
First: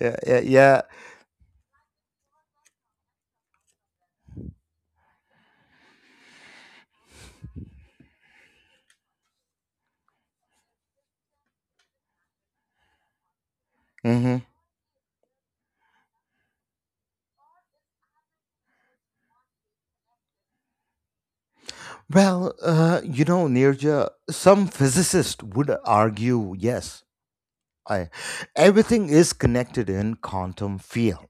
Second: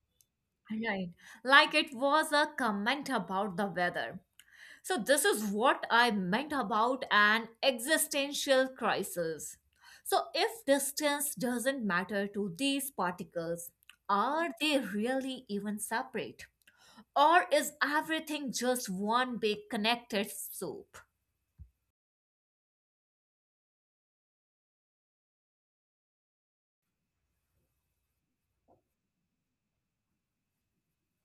A: yeah, yeah, yeah.
B: Right. Like it was a comment about the weather. So, this is what I meant about an existential crisis. So, if distance doesn't matter to these particles,
A: Mm-hmm.
B: are they really even separate? Or is everything just one big connected soup?
A: Well, Nirja, some physicists would argue, yes, I, everything is connected in quantum field,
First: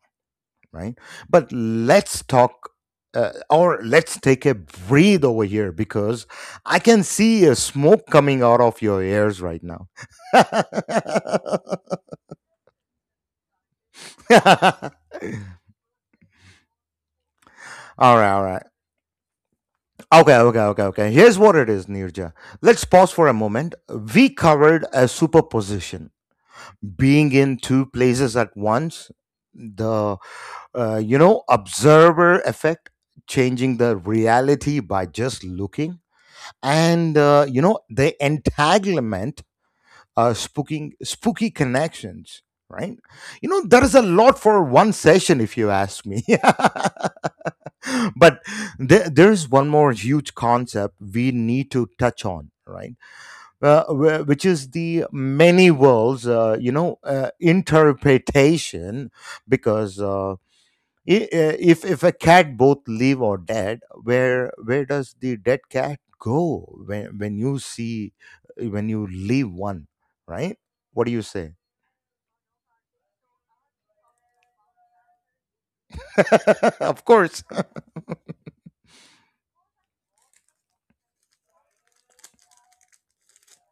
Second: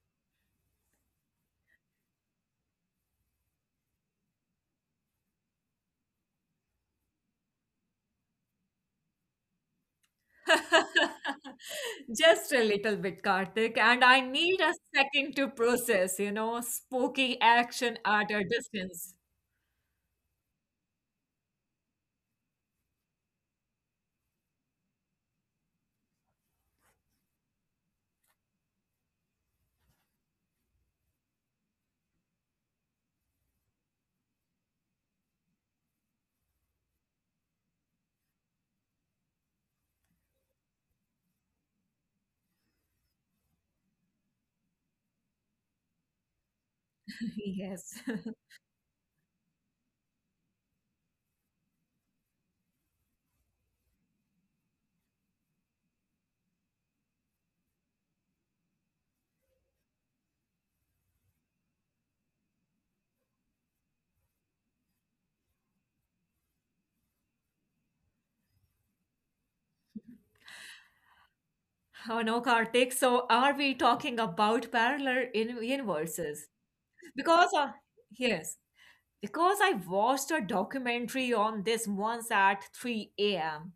A: right? But let's talk, or let's take a breathe over here because I can see a smoke coming out of your ears right now. All
B: Just a little bit, Karthik, and I need a second to process, you know, spooky action
A: right,
B: at
A: all
B: a
A: right.
B: distance.
A: Okay, okay, okay, okay. Here's what it is, Nirja. Let's pause for a moment. We covered a superposition, being in two places at once, the observer effect, changing the reality by just looking, and the entanglement, spooking spooky connections, right? There is a lot for one session if you ask me.
B: Yes.
A: But there is one more huge concept we need to touch on, right? Which is the many worlds, interpretation. Because if a cat both live or dead, where does the dead cat go when when you leave one, right? What do you say?
B: Oh no, Karthik. So are we talking about parallel in universes?
A: Of course,
B: Because yes, because I watched a documentary on this once at 3 a.m.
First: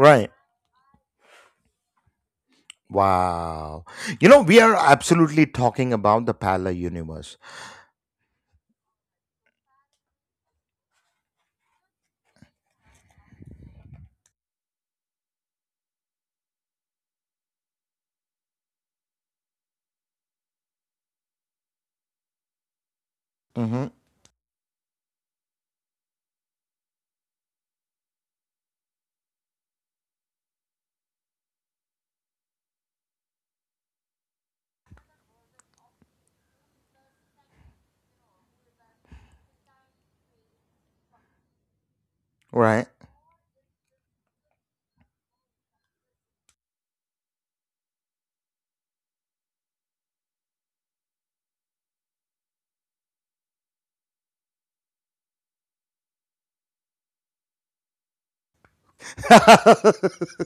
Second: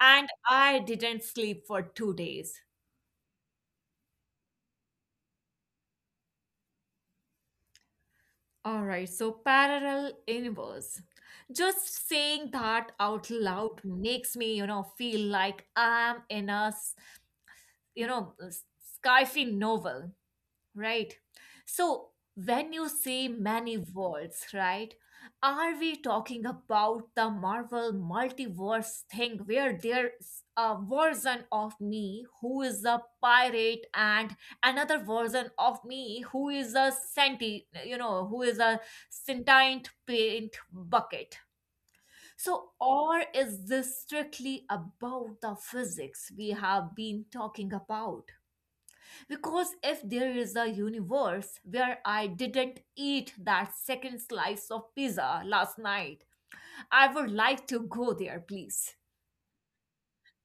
B: and I didn't sleep for 2 days.
A: Wow. We are absolutely talking about the parallel universe.
B: All right, so parallel universe. Just saying that out loud makes me, you know, feel like I'm in you know, a s- sci-fi novel. Right. So when you say many
A: Mm-hmm.
B: worlds, right, are we talking about the Marvel multiverse thing where there's a version of me who is a pirate and another version of me who is a who is a sentient paint bucket? So,
A: Right.
B: or is this strictly about the physics we have been talking about? Because if there is a universe where I didn't eat that second slice of pizza last night, I would like to go there, please.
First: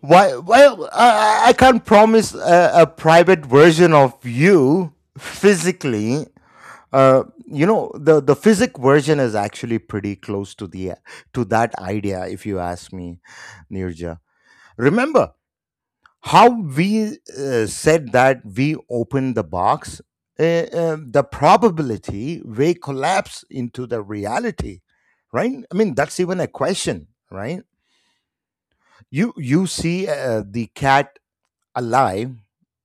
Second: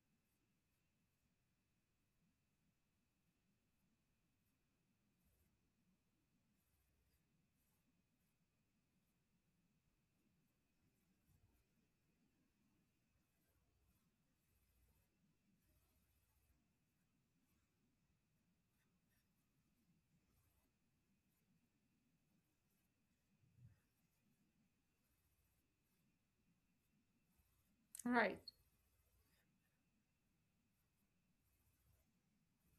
A: Why? Well, I can't promise a private version of you physically. The physic version is actually pretty close to that idea, if you ask me, Nirja. Remember how we said that we open the box. Uh, the probability may collapse into the reality, right? I mean, that's even a question, right?
B: Right,
A: You see, the cat alive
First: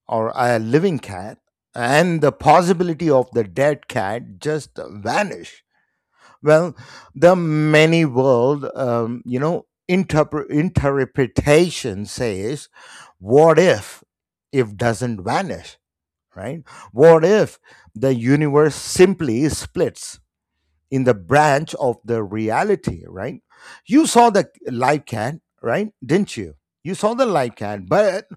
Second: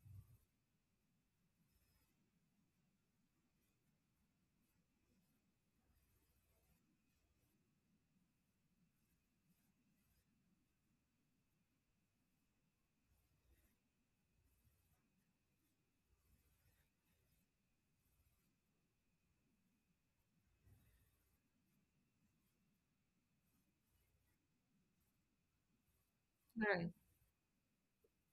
A: or a living cat and the possibility of the dead cat just vanish. Well, the many world interpretation says, what if doesn't vanish, right? What if the universe simply splits in the branch of the reality, right? You saw the live cat, right? Didn't you?
B: right.
A: You saw the live cat, but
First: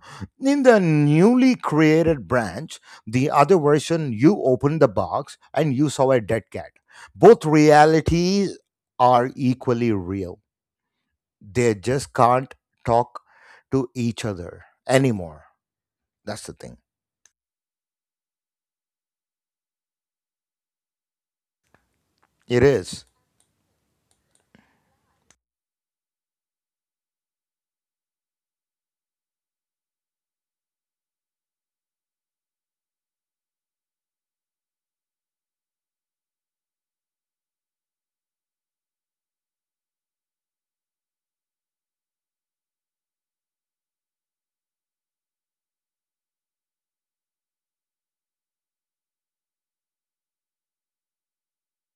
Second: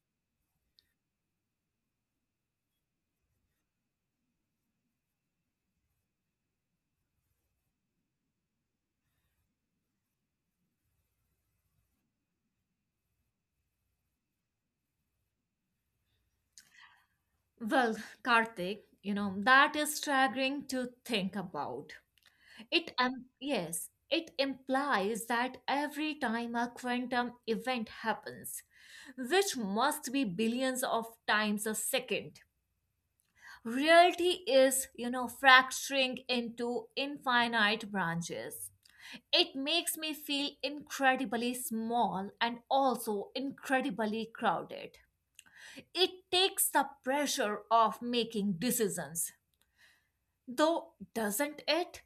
A: in the newly created branch, the other version, you opened the box and you saw a dead cat. Both realities are equally real. They just can't talk to each other anymore. That's the thing.
B: Well, Karthik, you know, that is staggering to think about.
A: It
B: It
A: is.
B: yes, it implies that every time a quantum event happens, which must be billions of times a second, reality is, you know, fracturing into infinite branches. It makes me feel incredibly small and also incredibly crowded. It takes the pressure off making decisions, though, doesn't it?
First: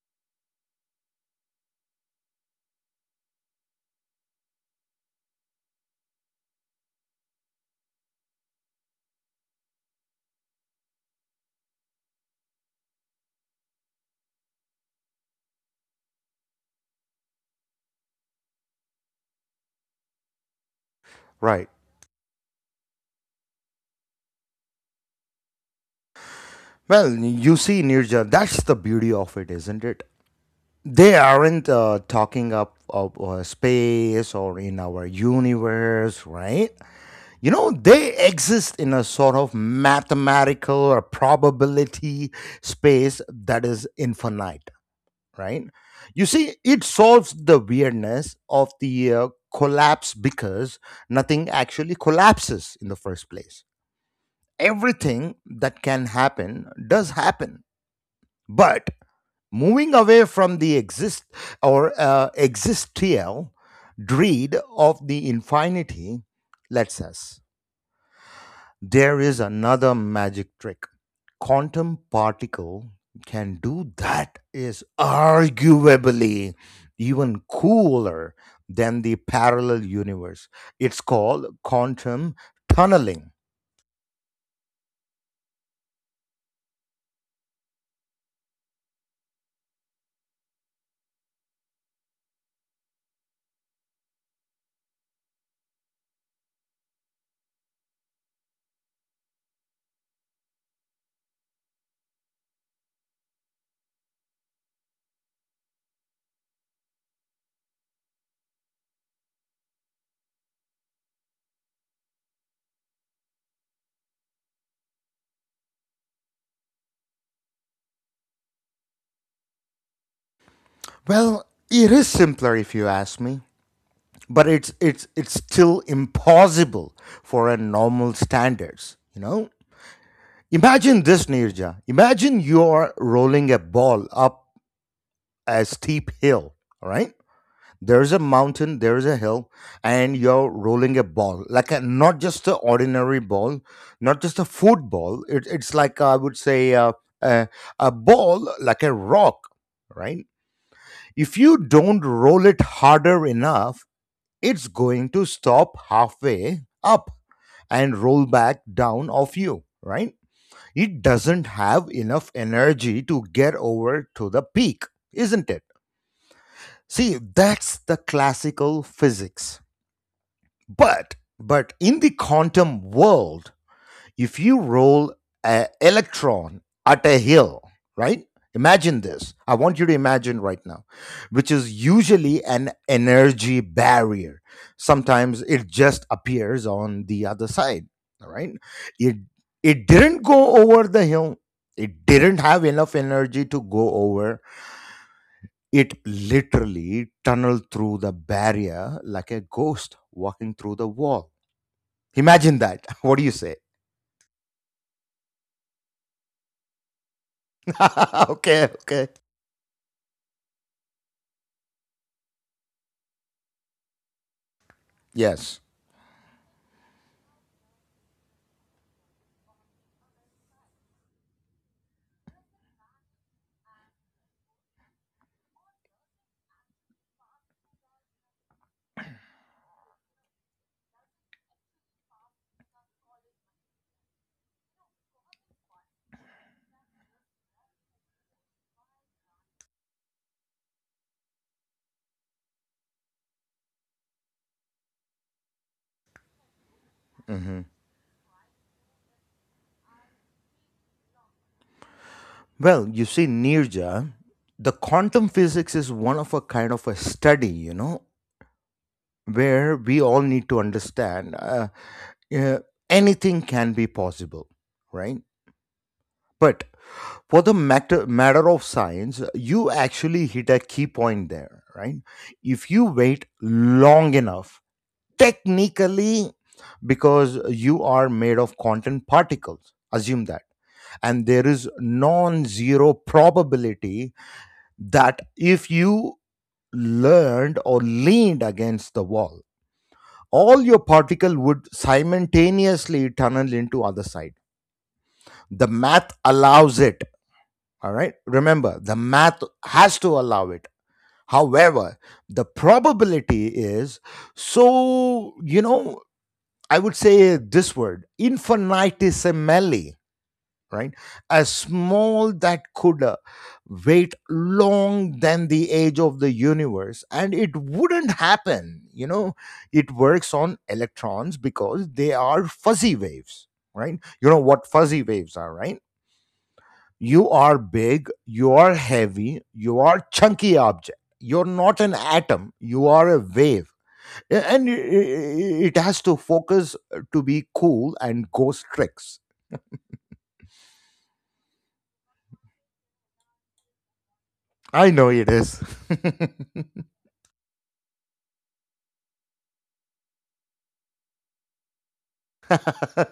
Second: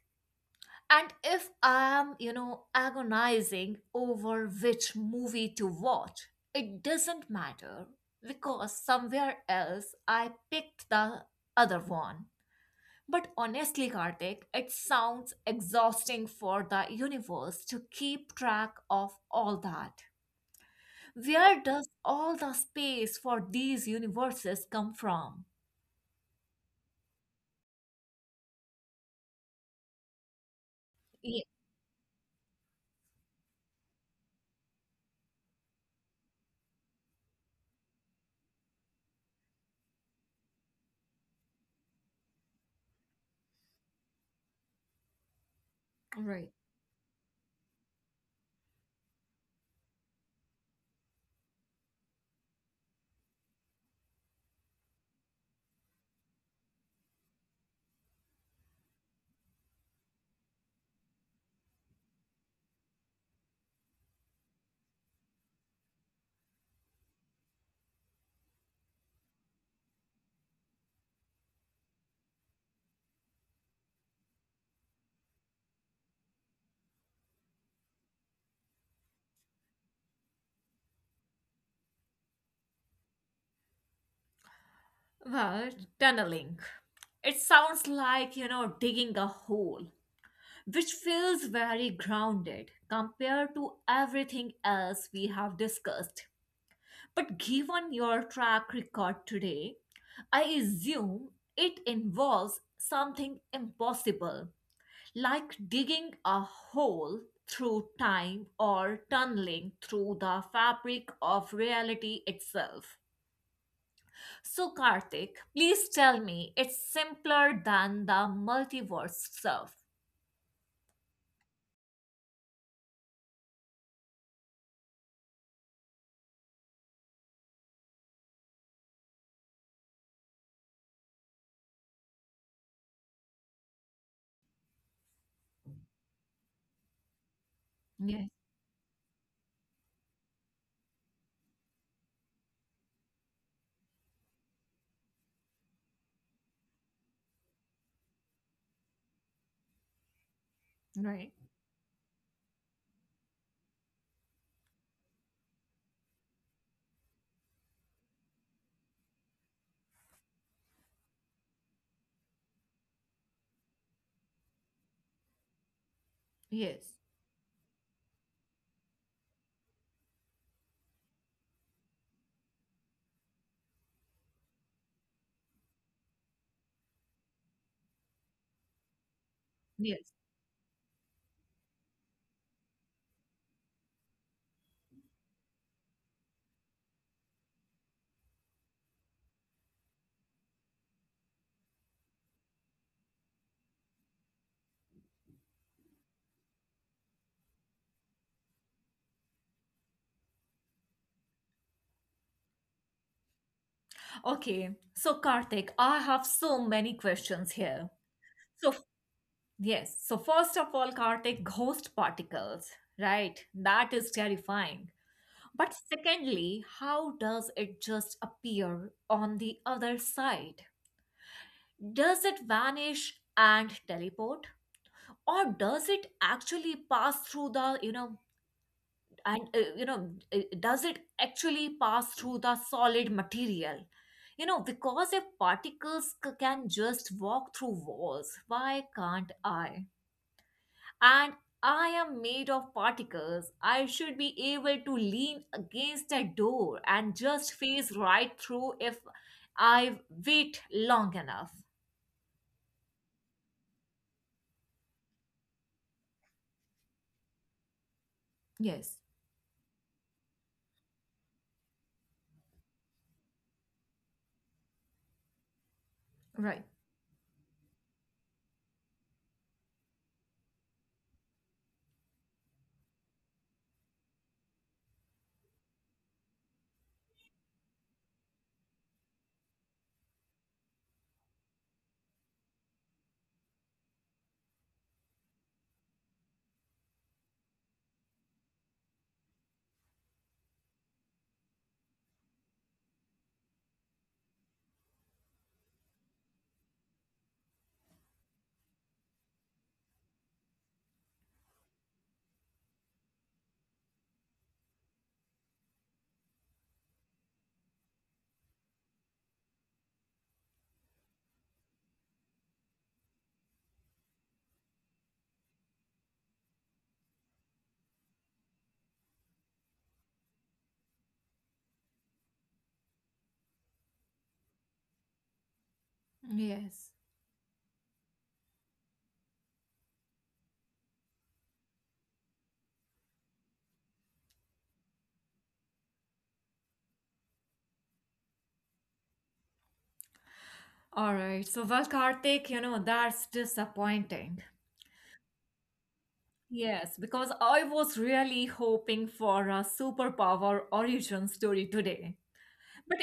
B: And if I am, you know, agonizing over which movie to watch, it doesn't matter because somewhere else I picked the other one. But honestly, Karthik, it sounds exhausting for the universe to keep track of all that. Where
A: Right.
B: does all the space for these universes come from?
A: Well, you see, Nirja, that's the beauty of it, isn't it? They
B: Yeah,
A: aren't talking up of space or in our universe, right? They exist in a sort of mathematical or probability space that is infinite, right? You
B: right.
A: see, it solves the weirdness of the collapse because nothing actually collapses in the first place. Everything that can happen does happen. But moving away from the exist or existential dread of the infinity lets us there is another magic trick quantum particle can do that is arguably even cooler than the parallel universe. It's called quantum tunneling.
B: Well, tunneling. It sounds like, you know, digging a hole, which feels very grounded compared to everything else we have discussed. But given your track record today, I assume it involves something impossible, like digging a hole through time or tunneling through the fabric of reality itself. So, Karthik, please tell me it's simpler than the multiverse stuff.
A: Well, it is simpler if you ask me, but it's still impossible for a normal standards, you know. Imagine this, Nirja. Imagine you're rolling a ball up a steep hill, all right? There's a
B: Yes,
A: mountain, there's a hill, and you're rolling a ball like a, not just an ordinary ball, not just a football, it's like I would say a, a ball like a rock, right?
B: right.
A: If you don't roll it harder enough, it's going to stop halfway up and roll back down off you, right? It doesn't have enough energy to get over to the peak, isn't it?
B: Yes,
A: See, that's the classical physics. But in the quantum world, if you roll an electron at a hill, right? Imagine this. I want you to
B: yes.
A: imagine right now, which is usually an energy barrier. Sometimes it just appears on the other side, all right? It it didn't go over the hill. It didn't have enough energy to go over. It literally tunneled through the barrier like a ghost walking through the wall. Imagine that. What do you say?
B: Okay, so Karthik, I have so many questions here.
A: Okay,
B: So,
A: okay.
B: yes. So first of all, Karthik, ghost particles, right? That is terrifying.
A: Yes.
B: But secondly, how does it just appear on the other side? Does it vanish and teleport? Or does it actually pass through does it actually pass through the solid material? You know, because if particles can just walk through walls, why can't I? And I am made of particles. I should be able to lean against a door and just
A: Mm-hmm.
B: phase right through if I wait long enough.
A: Well, you see, Nirja, the quantum physics is one of a kind of a study, you know,
B: Yes,
A: where we all need to understand uh, anything can be possible, right? But
B: right.
A: for the matter of science, you actually hit a key point there, right? If you wait long enough, technically, because you are made of quantum particles, assume that, and there is non-zero probability that if you learned or leaned against the wall, all your particle would simultaneously tunnel into other side. The math allows it. All right, remember, the math has to allow it. However, the probability is, so, you know, I would say this word, infinitesimally, right? A small that could wait long than the age of the universe, and it wouldn't happen. You know, it works on electrons because they are fuzzy waves, right? You know what fuzzy waves are, right?
B: Yes.
A: You are big, you are heavy, you are chunky object. You're not an atom, you are a wave, yeah, and it has to focus to be cool and ghost tricks.
B: All right. So, well, Karthik, you know, that's disappointing.
A: I know it is.
B: Yes, because I was really hoping for a superpower origin story today. But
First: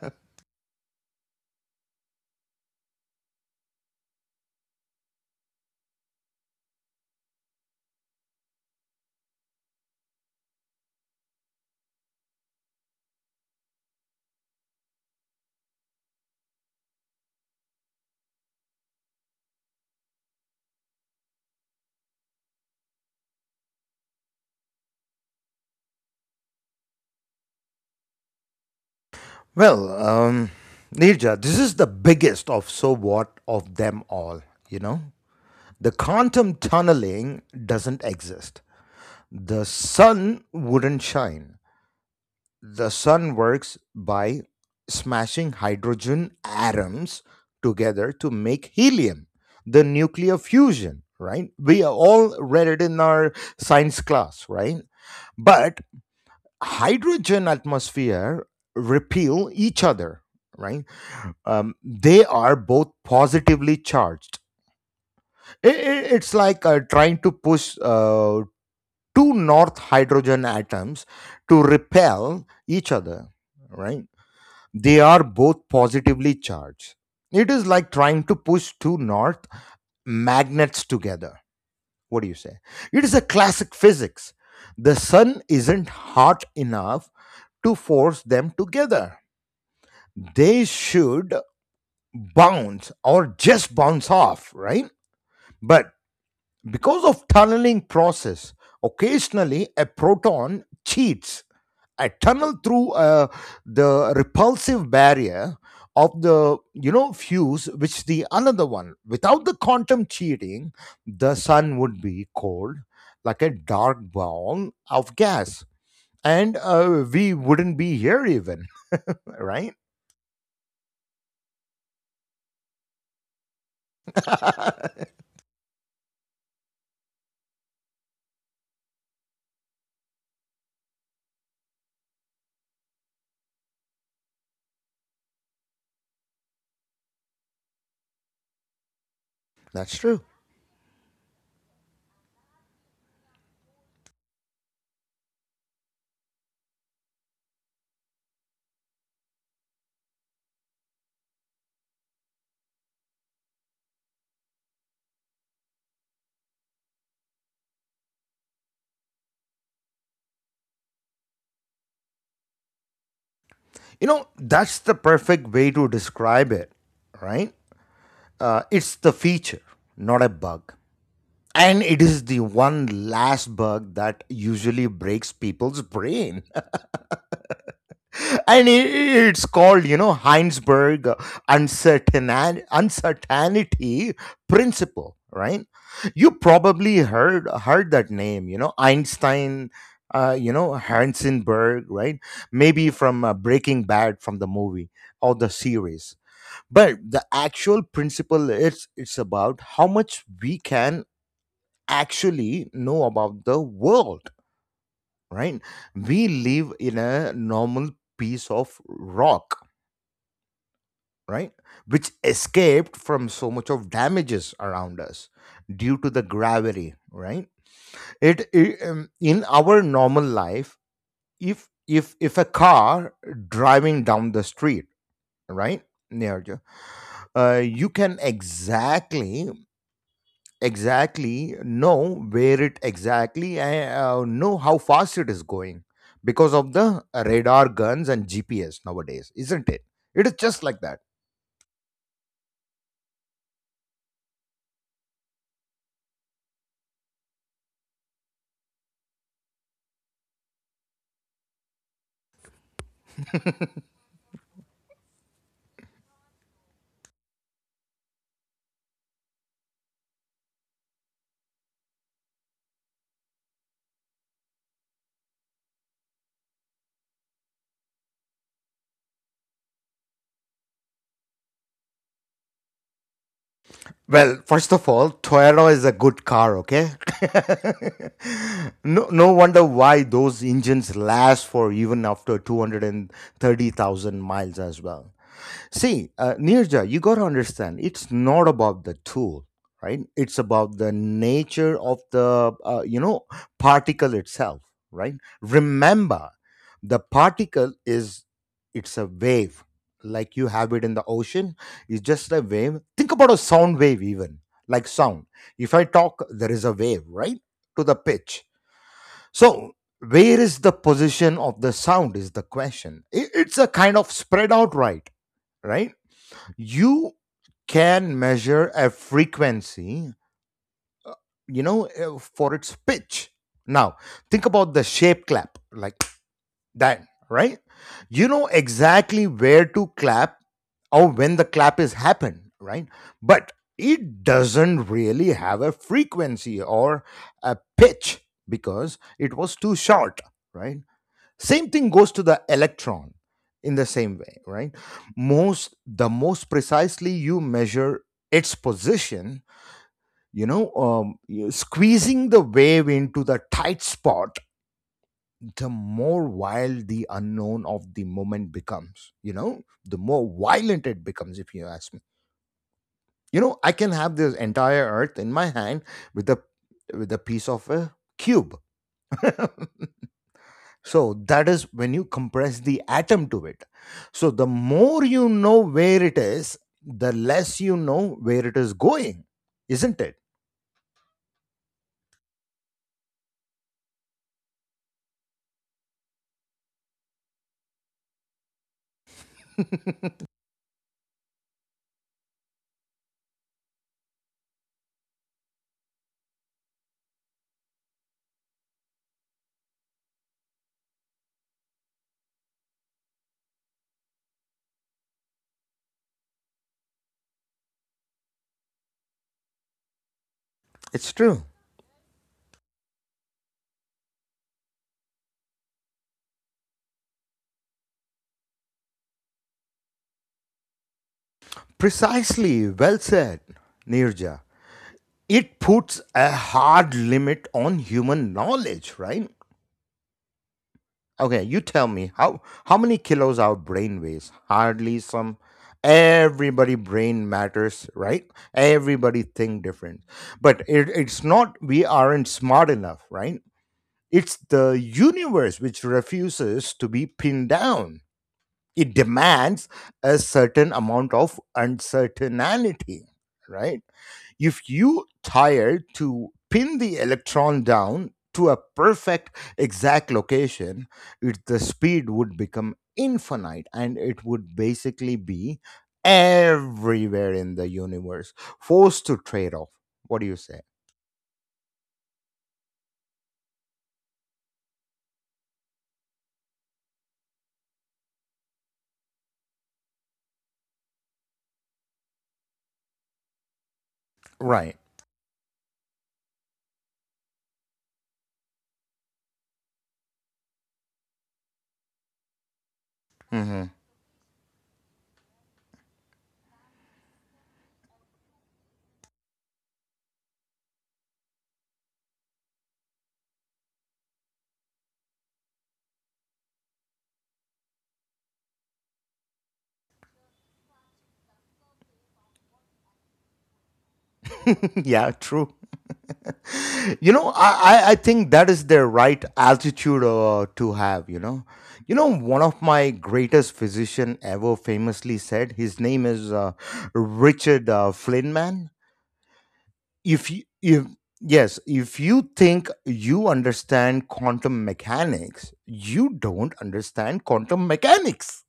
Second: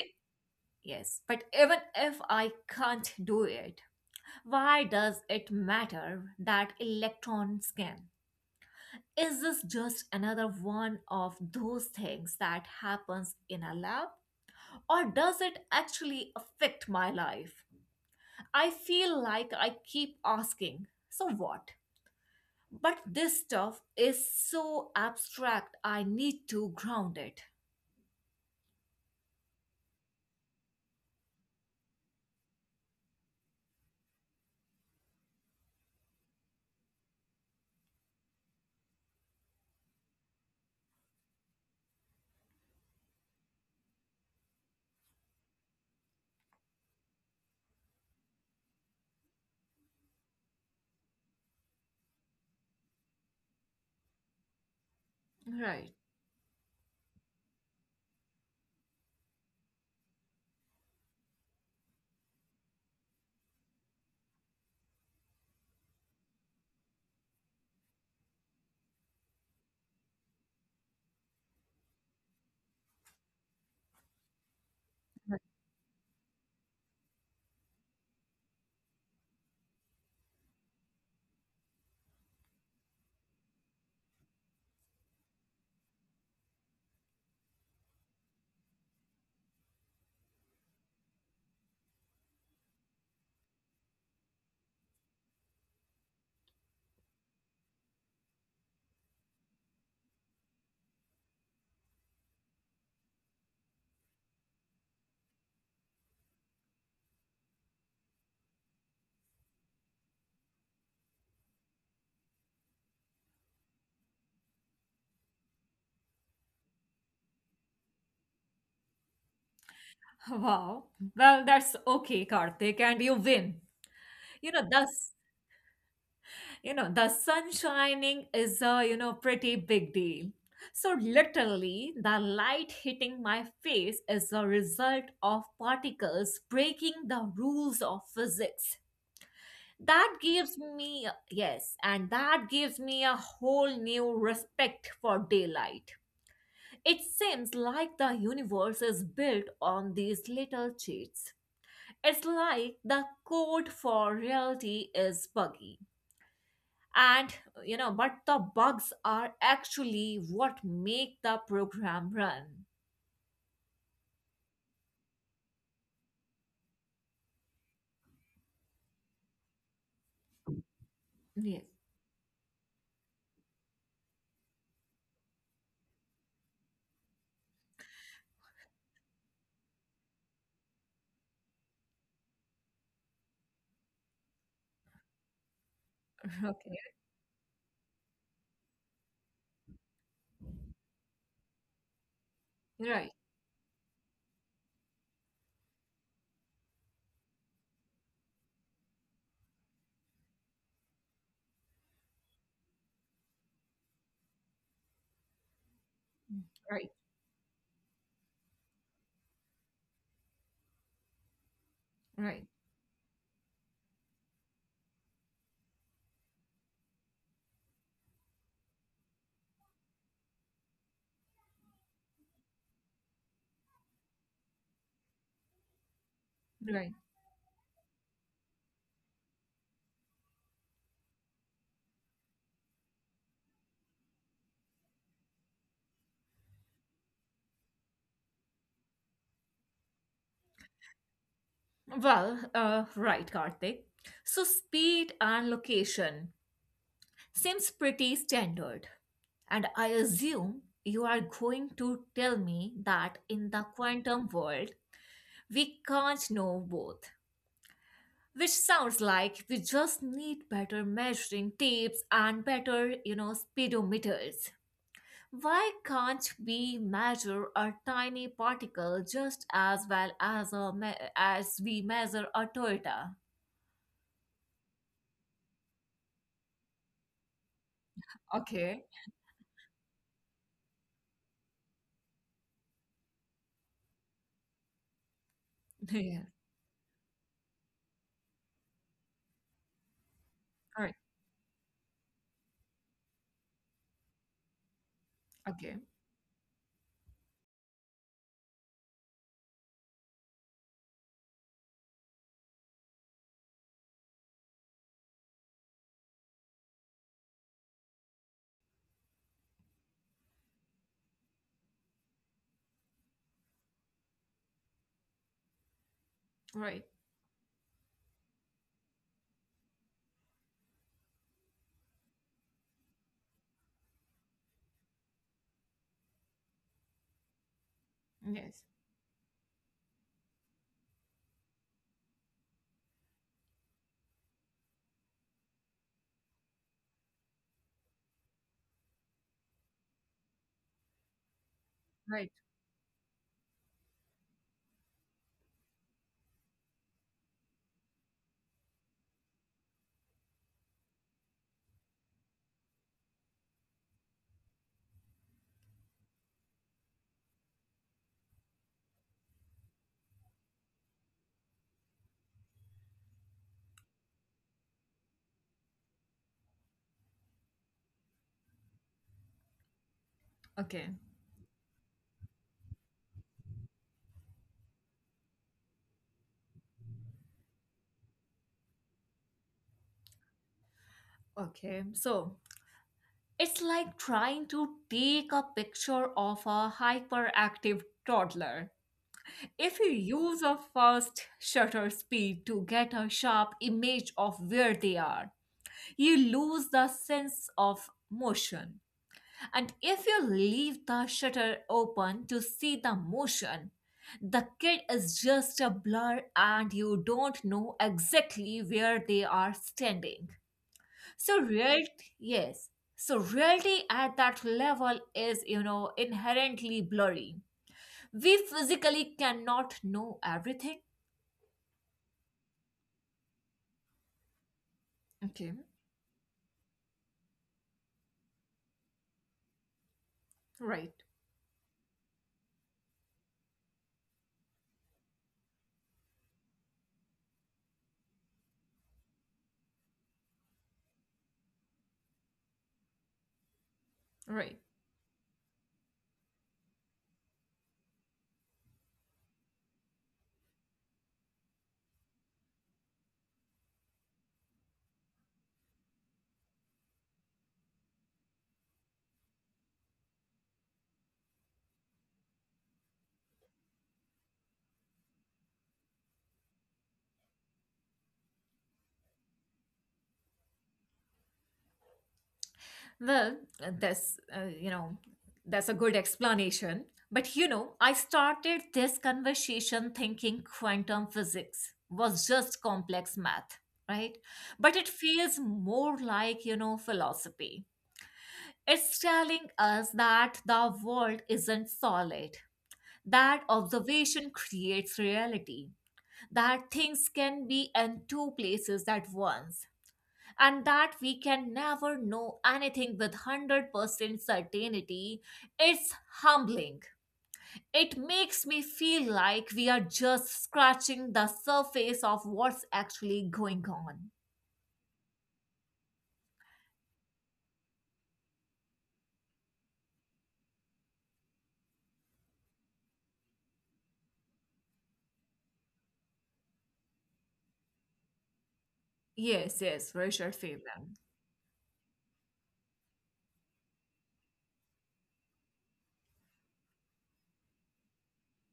B: yes, but even if I can't do it, why does it matter that electron scan? Is this just another one of those things that happens in a lab? Or does it actually affect my life? I feel like I keep asking, so what? But this stuff is so abstract, I need to ground it.
A: Well, Nirja, this is the biggest of so what of them all, you know? The quantum tunneling doesn't exist. The sun wouldn't shine. The sun works by smashing hydrogen atoms together to make helium, the nuclear fusion, right? We are all read it in our science class, right? But
B: Right.
A: hydrogen atmosphere repel each other, right? They are both positively charged. It's like trying to push two north hydrogen atoms to repel each other, right? They are both positively charged. It is like trying to push two north magnets together. What do you say? It is a classic physics. The sun isn't hot enough to force them together. They should bounce or just bounce off, right? But because of tunneling process, occasionally a proton cheats. I tunnel through the repulsive barrier of the, you know, fuse which the another one. Without the quantum cheating, the sun would be cold, like a dark ball of gas, and we wouldn't be here even. Right.
B: Wow. Well, that's okay, Karthik, and you win. The you know the sun shining is a you know pretty big deal so literally the light hitting my face is a result of particles breaking the rules of physics
A: That's true.
B: that gives me yes and that gives me a whole new respect for daylight it seems like the universe is built on these little cheats it's like the code for reality is buggy and you know but the bugs are actually what make the program run
A: You know, that's the perfect way to describe it, right? It's the feature, not a bug.
B: yes
A: And it is the one last bug that usually breaks people's brain. And it's called, you know, Heinsberg uncertain uncertainty principle, right? You
B: okay
A: probably heard that name, you know, Einstein, you know, Heisenberg, right? Maybe
B: right
A: from Breaking Bad, from the movie or the series. But the actual principle is it's about how much we can actually know about the world, right? We live
B: right
A: in a normal piece of rock, right? Which
B: right
A: escaped from so much of damages around us due to the gravity, right? It In our normal life, if if a car driving down the street, right, near you,
B: right
A: you can exactly know where it exactly and know how fast it is going because of the radar guns and GPS nowadays, isn't it? It is just like that.
B: right Karthik so speed and location seems pretty standard and I assume you are going to tell me that in the quantum world we can't know both which sounds like we just need better measuring tapes and better you know speedometers. Why can't we measure a tiny particle just as well as a as we measure a Toyota?
A: Well, first of all, Toyota is a good car, okay?
B: Okay.
A: No, no wonder why those engines last for even after 230,000 miles as well. See,
B: Yeah.
A: Nirja, you got to understand, it's not about the tool, right? It's about
B: All right.
A: the nature of the, you know, particle itself, right?
B: Okay.
A: Remember, the particle is, it's a wave, like you have it in the ocean. It's just a wave. Think about a sound wave, even like sound. If I talk, there is a wave, right? To the pitch. So, where is the position of the sound is the question. I- It's a kind of spread out, right? right?
B: Right.
A: You can measure a frequency, you know, for its pitch. Now, think about the shape clap like that, right? You know
B: Yes.
A: exactly where to clap or when the clap is happened, right? But it doesn't really have a frequency or a pitch because it was too short, right? Same thing goes to
B: Right.
A: the electron in the same way, right? Most the most precisely you measure its position, you know, you- squeezing the wave into the tight spot, the more wild the unknown of the moment becomes, you know, the more violent it becomes, if you ask me. You know, I can have this entire earth in my hand with a with a piece of a cube.
B: Okay.
A: So that is when you compress the atom to it. So the more you know where it is, the less you know where it is going, isn't it?
B: Okay. So, it's like trying to take a picture of a hyperactive toddler. If you use a fast shutter speed to get a sharp image of where they are, you lose the sense of motion. And if you leave the shutter open to see the motion, the kid is just a blur and you don't know exactly where they are standing.
A: It's
B: So
A: true.
B: real yes. So reality at that level is, you know, inherently blurry. We physically cannot know everything.
A: Precisely. Well said, Nirja.
B: Okay.
A: It puts a hard limit on human knowledge, right?
B: Right.
A: Okay, you tell me, how many kilos our brain weighs? Hardly some. Everybody brain matters, right? Everybody think different, but it's not we aren't smart enough, right? It's
B: Right.
A: the universe which refuses to be pinned down. It demands a certain amount of uncertainty, right? If you tire to pin the electron down to a perfect exact location, it, the speed would become infinite and it would basically be everywhere in the universe, forced to trade off. What do you say?
B: Well, that's, you know, that's a good explanation. But you know, I started this conversation thinking quantum physics was just complex math, right? But
A: Right.
B: it feels more like, you know, philosophy. It's telling us that the world isn't solid, that
A: Hmm.
B: observation creates reality, that things can be in two places at once and that we can never know anything with 100% certainty, it's humbling. It makes me feel like we are just scratching the surface of what's actually going on.
A: Yeah, true. You know, I think that is their right altitude to have, you know. You know, one of my greatest physician ever famously said, his name is Richard Feynman.
B: Yes, yes,
A: If
B: Richard
A: you, if,
B: Feynman.
A: yes, if you think you understand quantum mechanics, you don't understand quantum mechanics.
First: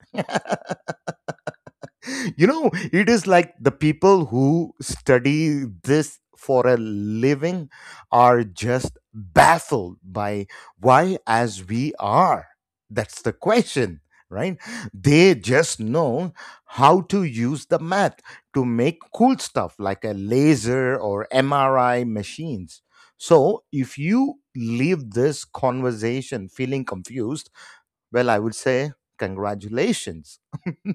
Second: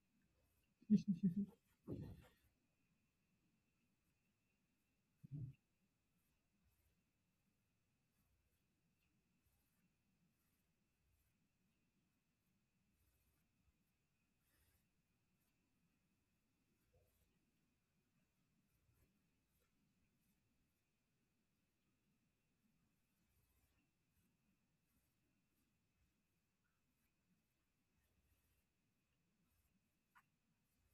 A: You know, it is like the people who study this for a living are just baffled by why as we are. That's the question, right? They just know how to use the math to make cool stuff like a laser or MRI machines. So if you leave this conversation feeling confused, well, I would say congratulations.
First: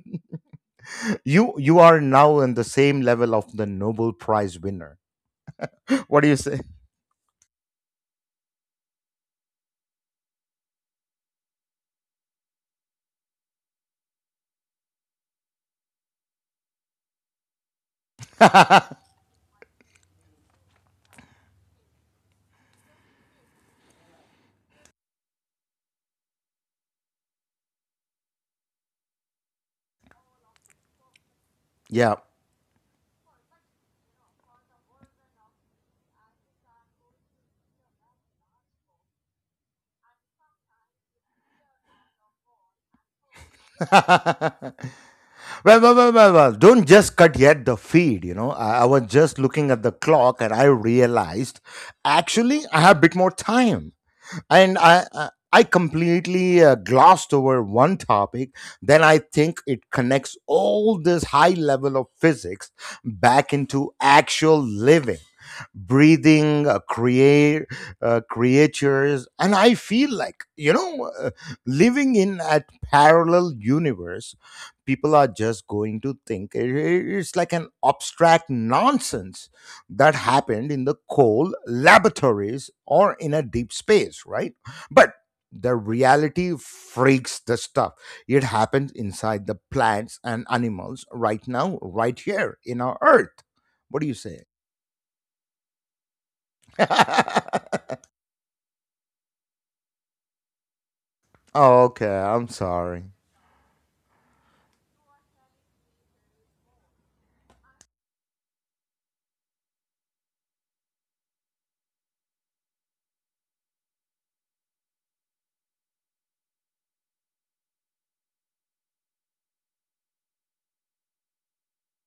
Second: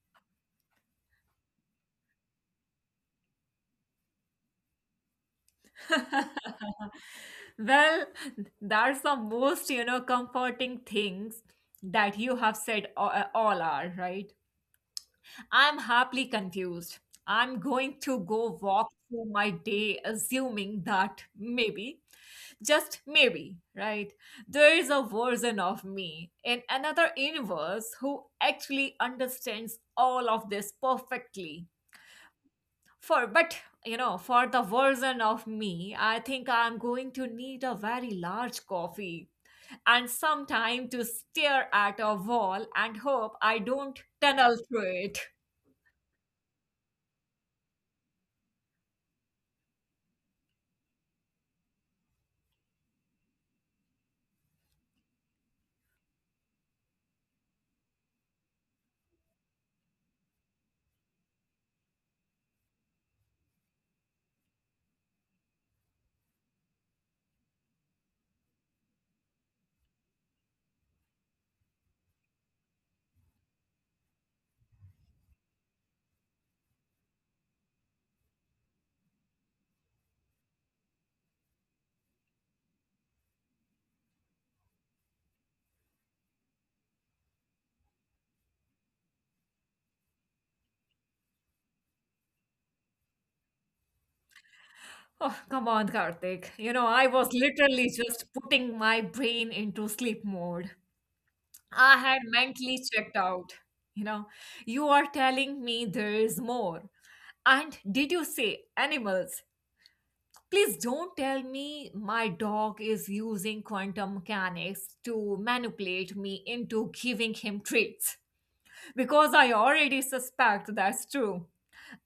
A: You are now on the same level of the Nobel Prize winner. What do you say?
B: Well, that's the most, you know, comforting things that you have said all are, right? I'm happily confused. I'm going to go walk through my day assuming that maybe, just maybe, right? There is a version of me in another universe who actually understands all of this perfectly.
A: Yeah.
B: For but you know, for the version of me, I think I'm going to need a very large coffee and some time to stare at a wall and hope I don't tunnel
A: well,
B: through it.
A: well, don't just cut yet the feed. You know, I was just looking at the clock and I realized actually I have a bit more time. And I completely glossed over one topic. Then I think it connects all this high level of physics back into actual living, breathing, create creatures, and I feel like, you know, living in a parallel universe, people are just going to think it's like an abstract nonsense that happened in the coal laboratories or in a deep space, right? But the reality freaks the stuff. It happens inside the plants and animals right now, right here in our earth. What do you say?
B: Oh, come on, Karthik. You know, I was literally just putting my brain into sleep mode. I
A: Okay,
B: had
A: I'm
B: mentally
A: sorry.
B: checked out. You know, you are telling me there is more. And did you say animals? Please don't tell me my dog is using quantum mechanics to manipulate me into giving him treats. Because I already suspect that's true.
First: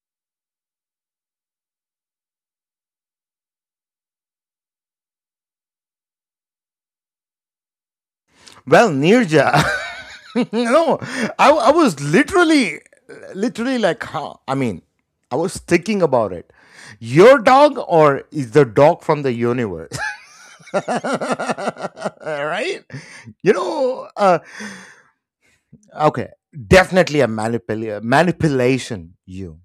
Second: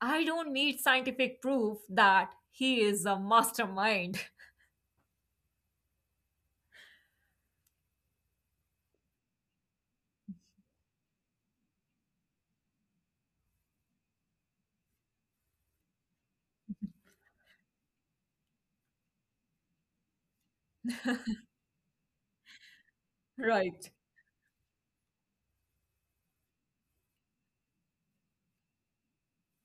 B: I don't need scientific proof that he is a mastermind.
A: Well, Nirja, no, I was literally like, huh? I mean, I was thinking about it. Your dog, or is the dog from the universe? Right? You
B: Right.
A: know, okay, definitely a manipula- manipulation, you,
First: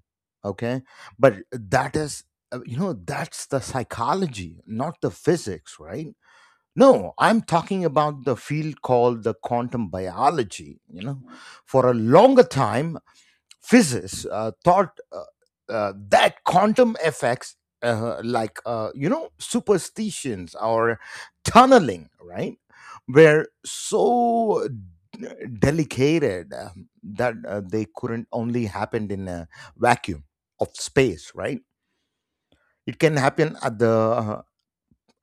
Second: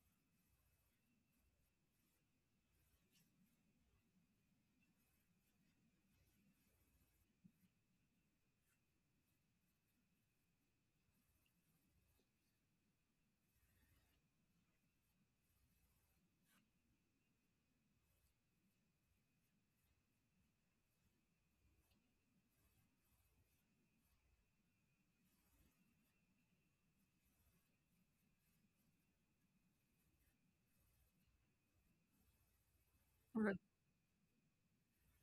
A: okay? But that is, you know, that's the psychology, not the physics, right? No, I'm talking about the field called the quantum biology. You know, for a longer time, physicists thought that quantum effects, like you know, superstitions or tunneling, right, were so d- delicated that they couldn't only happen in a vacuum of space, right? It can happen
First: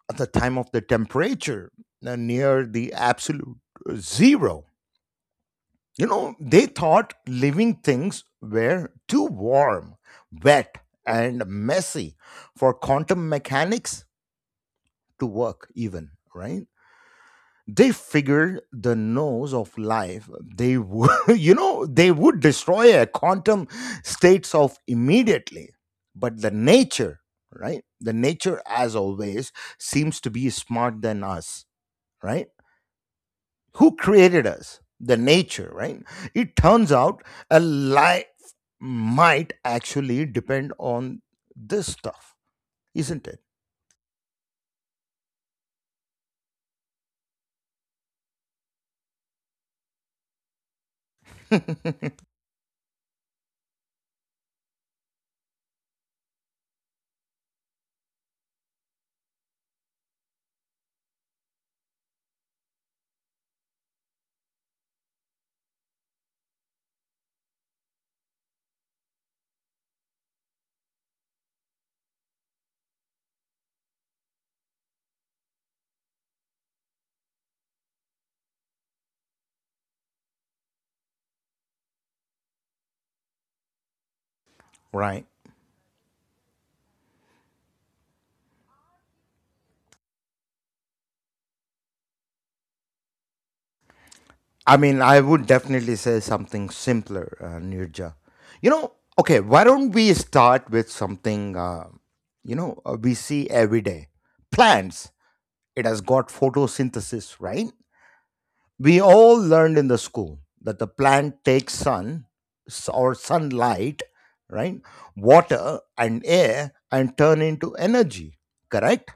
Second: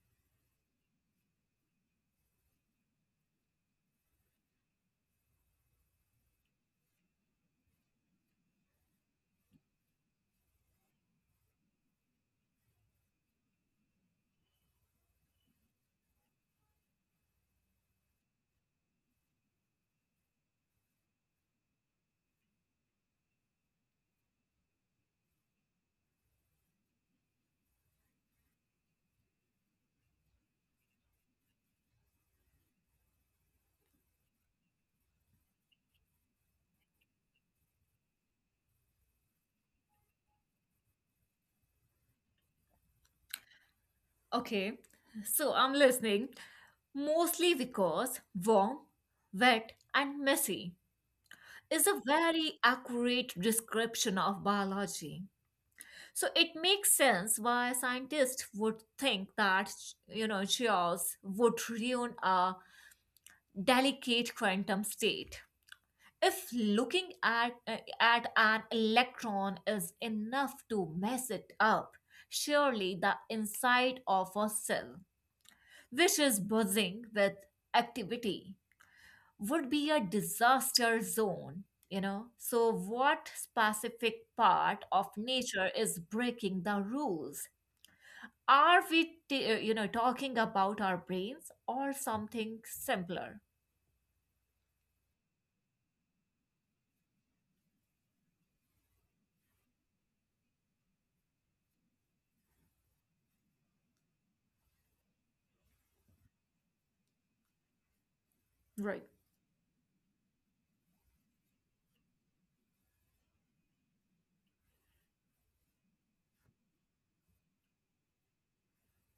A: at the time of the temperature near the absolute zero. You know, they thought living things were too warm, wet, and messy for quantum mechanics to work, even, right? They figured the nose of life, they would, you know, they would destroy a quantum states of immediately. But the nature, right? The nature, as always, seems to be smart than us, right? Who created us? The nature, right? It turns out a life might actually depend on this stuff, isn't
B: Okay, so I'm listening mostly because warm, wet, and messy is a
A: it?
B: very accurate description of biology. So it makes sense why scientists would think that, you know, chaos would ruin a delicate quantum state. If looking at, at an electron is enough to mess it up, surely the inside of a cell which is buzzing with activity, would be a disaster zone, you know? So, what specific part of
A: Right,
B: nature is breaking the rules? Are we, you know, talking about our brains or something simpler?
A: I mean I would definitely say something simpler, Nirja. you know okay, why don't we start with something we see every day? Plants, it has got photosynthesis, right? We
B: Right.
A: all learned in the school that the plant takes sun or sunlight, right? Water and air and turn into energy, correct?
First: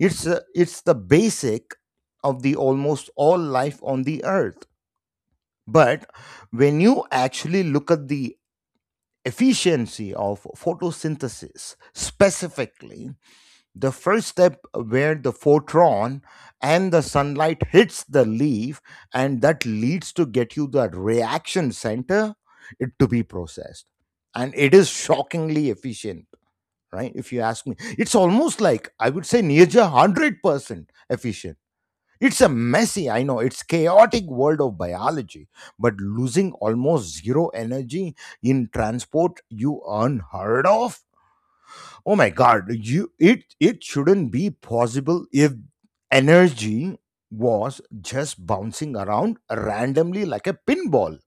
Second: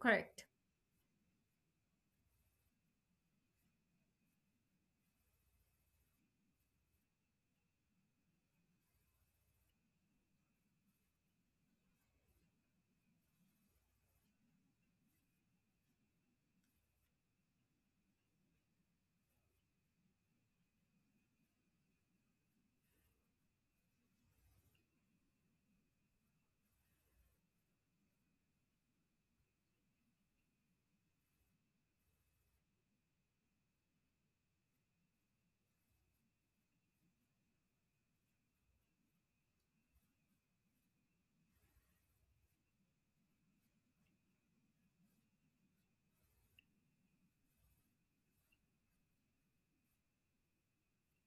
A: It's a, it's the basic of the almost all life on the earth. But when you actually look at the efficiency of photosynthesis, specifically the first step where the photron and the sunlight hits the leaf and that leads to get you the reaction center it to be processed. And it is shockingly efficient, right? If you ask me, it's almost like I would say near 100% efficient. It's a messy, I know, it's chaotic world of biology, but losing almost zero energy in transport you unheard of. Oh my god, you it it shouldn't be possible if energy was just bouncing around randomly like a pinball,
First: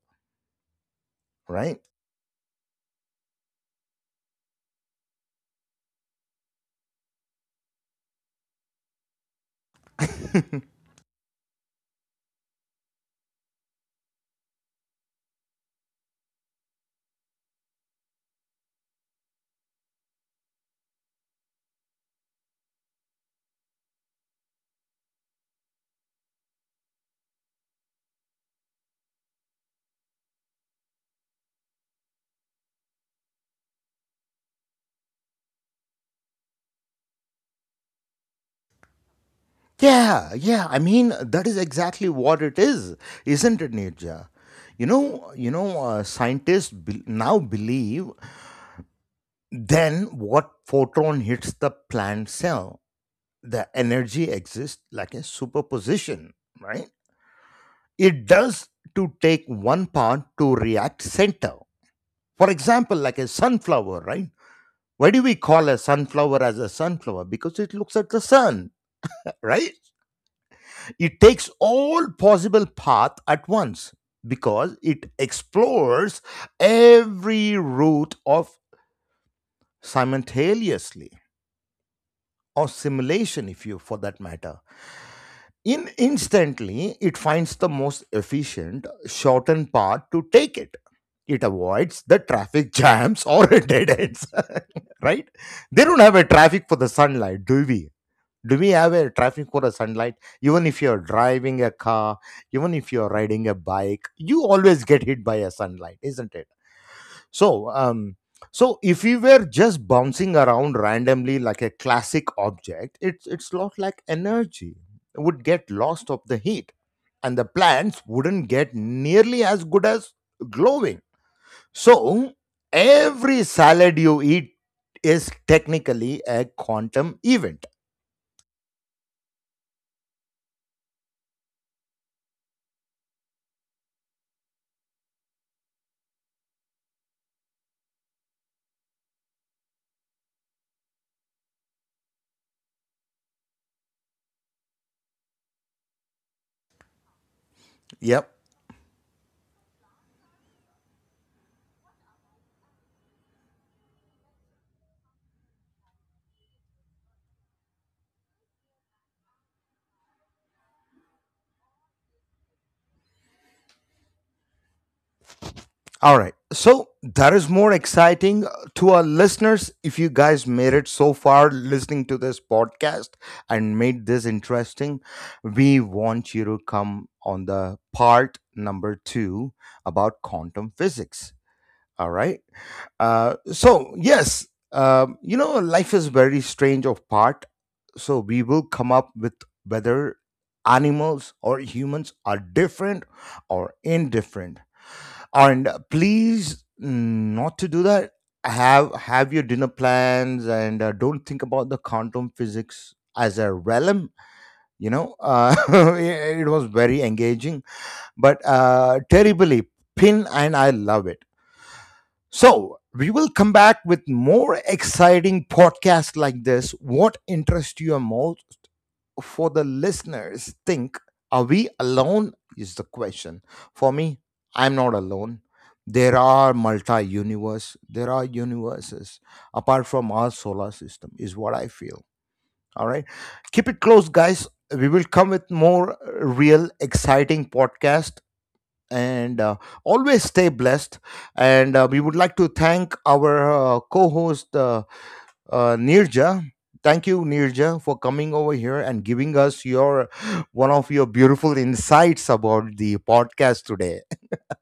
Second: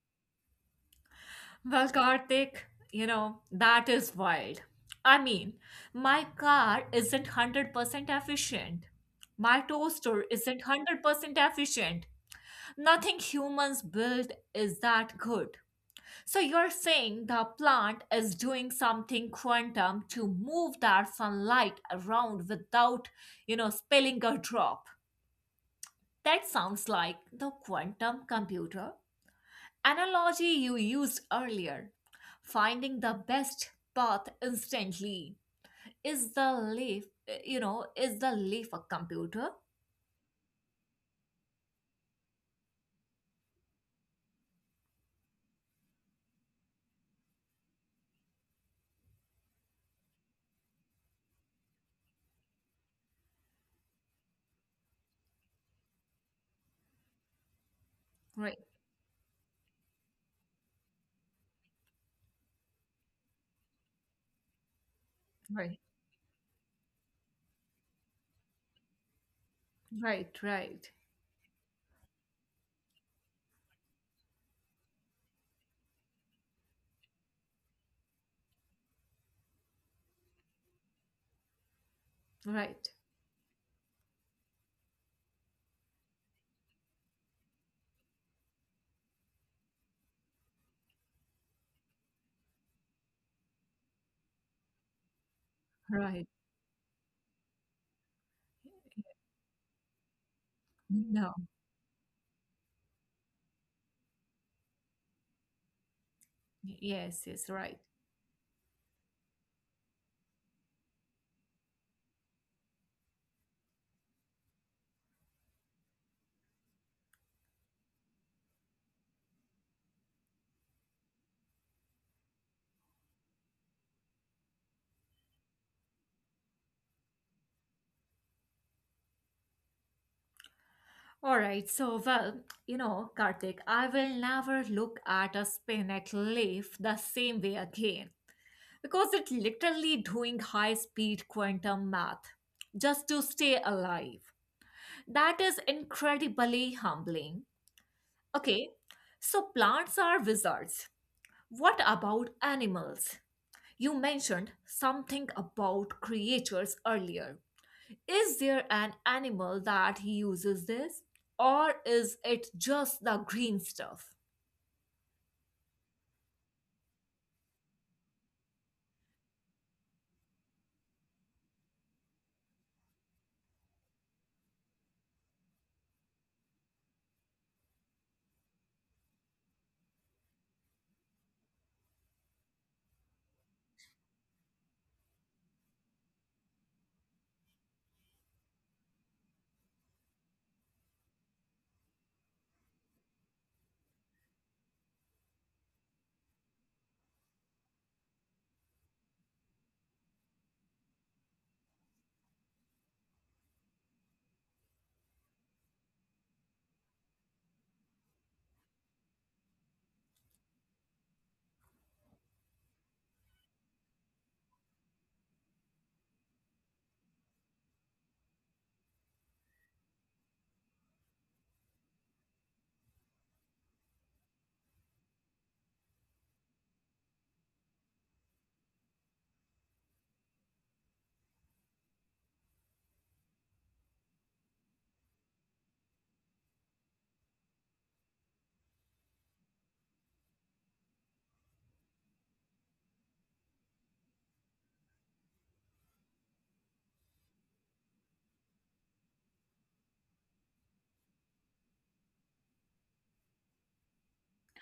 A: right?
B: Well, Karthik, you know, that is wild. I mean, my car isn't 100% efficient. My toaster isn't 100% efficient. Nothing humans build is that good. So you're saying the plant is doing something quantum to move that sunlight around without, you know, spilling a drop. That sounds like the quantum computer analogy you used earlier. Finding the best path instantly. Is the leaf, you know, is the leaf a computer?
A: Yeah, yeah. I mean, that is exactly what it is, isn't it, Nirja? Scientists now believe then what photon hits the plant cell, the energy exists like a superposition, right? It
B: Right,
A: does to take one part to react center. For example, like a sunflower, right? Why do we call
B: right,
A: a sunflower as a sunflower? Because it looks at the sun, right?
B: right, right,
A: It takes all possible path at once because it explores every route of simultaneously or
B: right,
A: simulation, if you for that matter. In instantly it finds the most efficient shortened path to take it. It avoids the traffic jams or dead ends. Right, they don't have
B: right.
A: a traffic for the sunlight, do we? Do we have a traffic for the sunlight, even if you're
B: No.
A: driving a car, even if you're riding a bike? You always get hit by a sunlight, isn't it?
B: Yes, yes,
A: so,
B: right.
A: um, so if we were just bouncing around randomly like a classic object, it's lot like energy would get lost of the heat, and the plants wouldn't get nearly as good as glowing. So every salad you eat is technically a quantum event.
B: All right. So, well, you know, Karthik, I will never look at a spinach leaf the same way again because it's literally doing high speed quantum math just to stay alive. That is incredibly humbling.
A: Yep.
B: Okay. So, plants are wizards. What about animals? You mentioned something about creatures earlier. Is there an animal that uses this, or is it just the green stuff?
A: All right. So that is more exciting to our listeners. If you guys made it so far listening to this podcast and made this interesting, we want you to come on the part number two about quantum physics. All right. So, yes, you know, life is very strange of part. So, we will come up with whether animals or humans are different or indifferent and please not to do that, have your dinner plans and don't think about the quantum physics as a realm. you know uh, it was very engaging, but terribly pin and I love it. So we will come back with more exciting podcasts like this. What interests you more? For the listeners think, are we alone? Is the question. For me, I'm not alone. There are multi universe, there are universes apart from our solar system is what I feel. All right, keep it close guys, we will come with more real exciting podcast, and always stay blessed. And we would like to thank our co-host, Nirja. Thank you, Nirja, for coming over here and giving us your one of your beautiful insights about the podcast today.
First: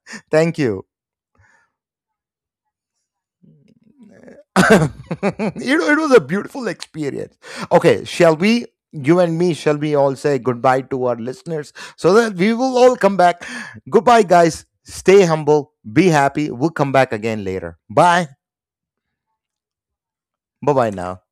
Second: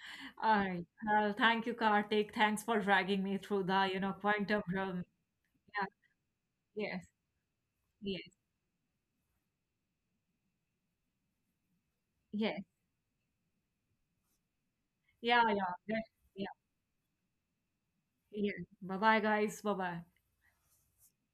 A: Thank
B: All right.
A: you.
B: Well, thank you, Karthik. Thanks for dragging me through the, you know, quantum realm.
A: it,
B: Yeah.
A: it was a beautiful
B: Yes.
A: experience. Okay,
B: Yes.
A: shall we, you and me, shall we all say goodbye to our listeners so that we
B: Yes.
A: will all come back? Goodbye, guys. Stay
B: Yeah.
A: humble,
B: Yeah.
A: be
B: Yeah.
A: happy. We'll come back again later. Bye.
B: Yeah. Bye bye, guys. Bye bye.
A: Bye bye now.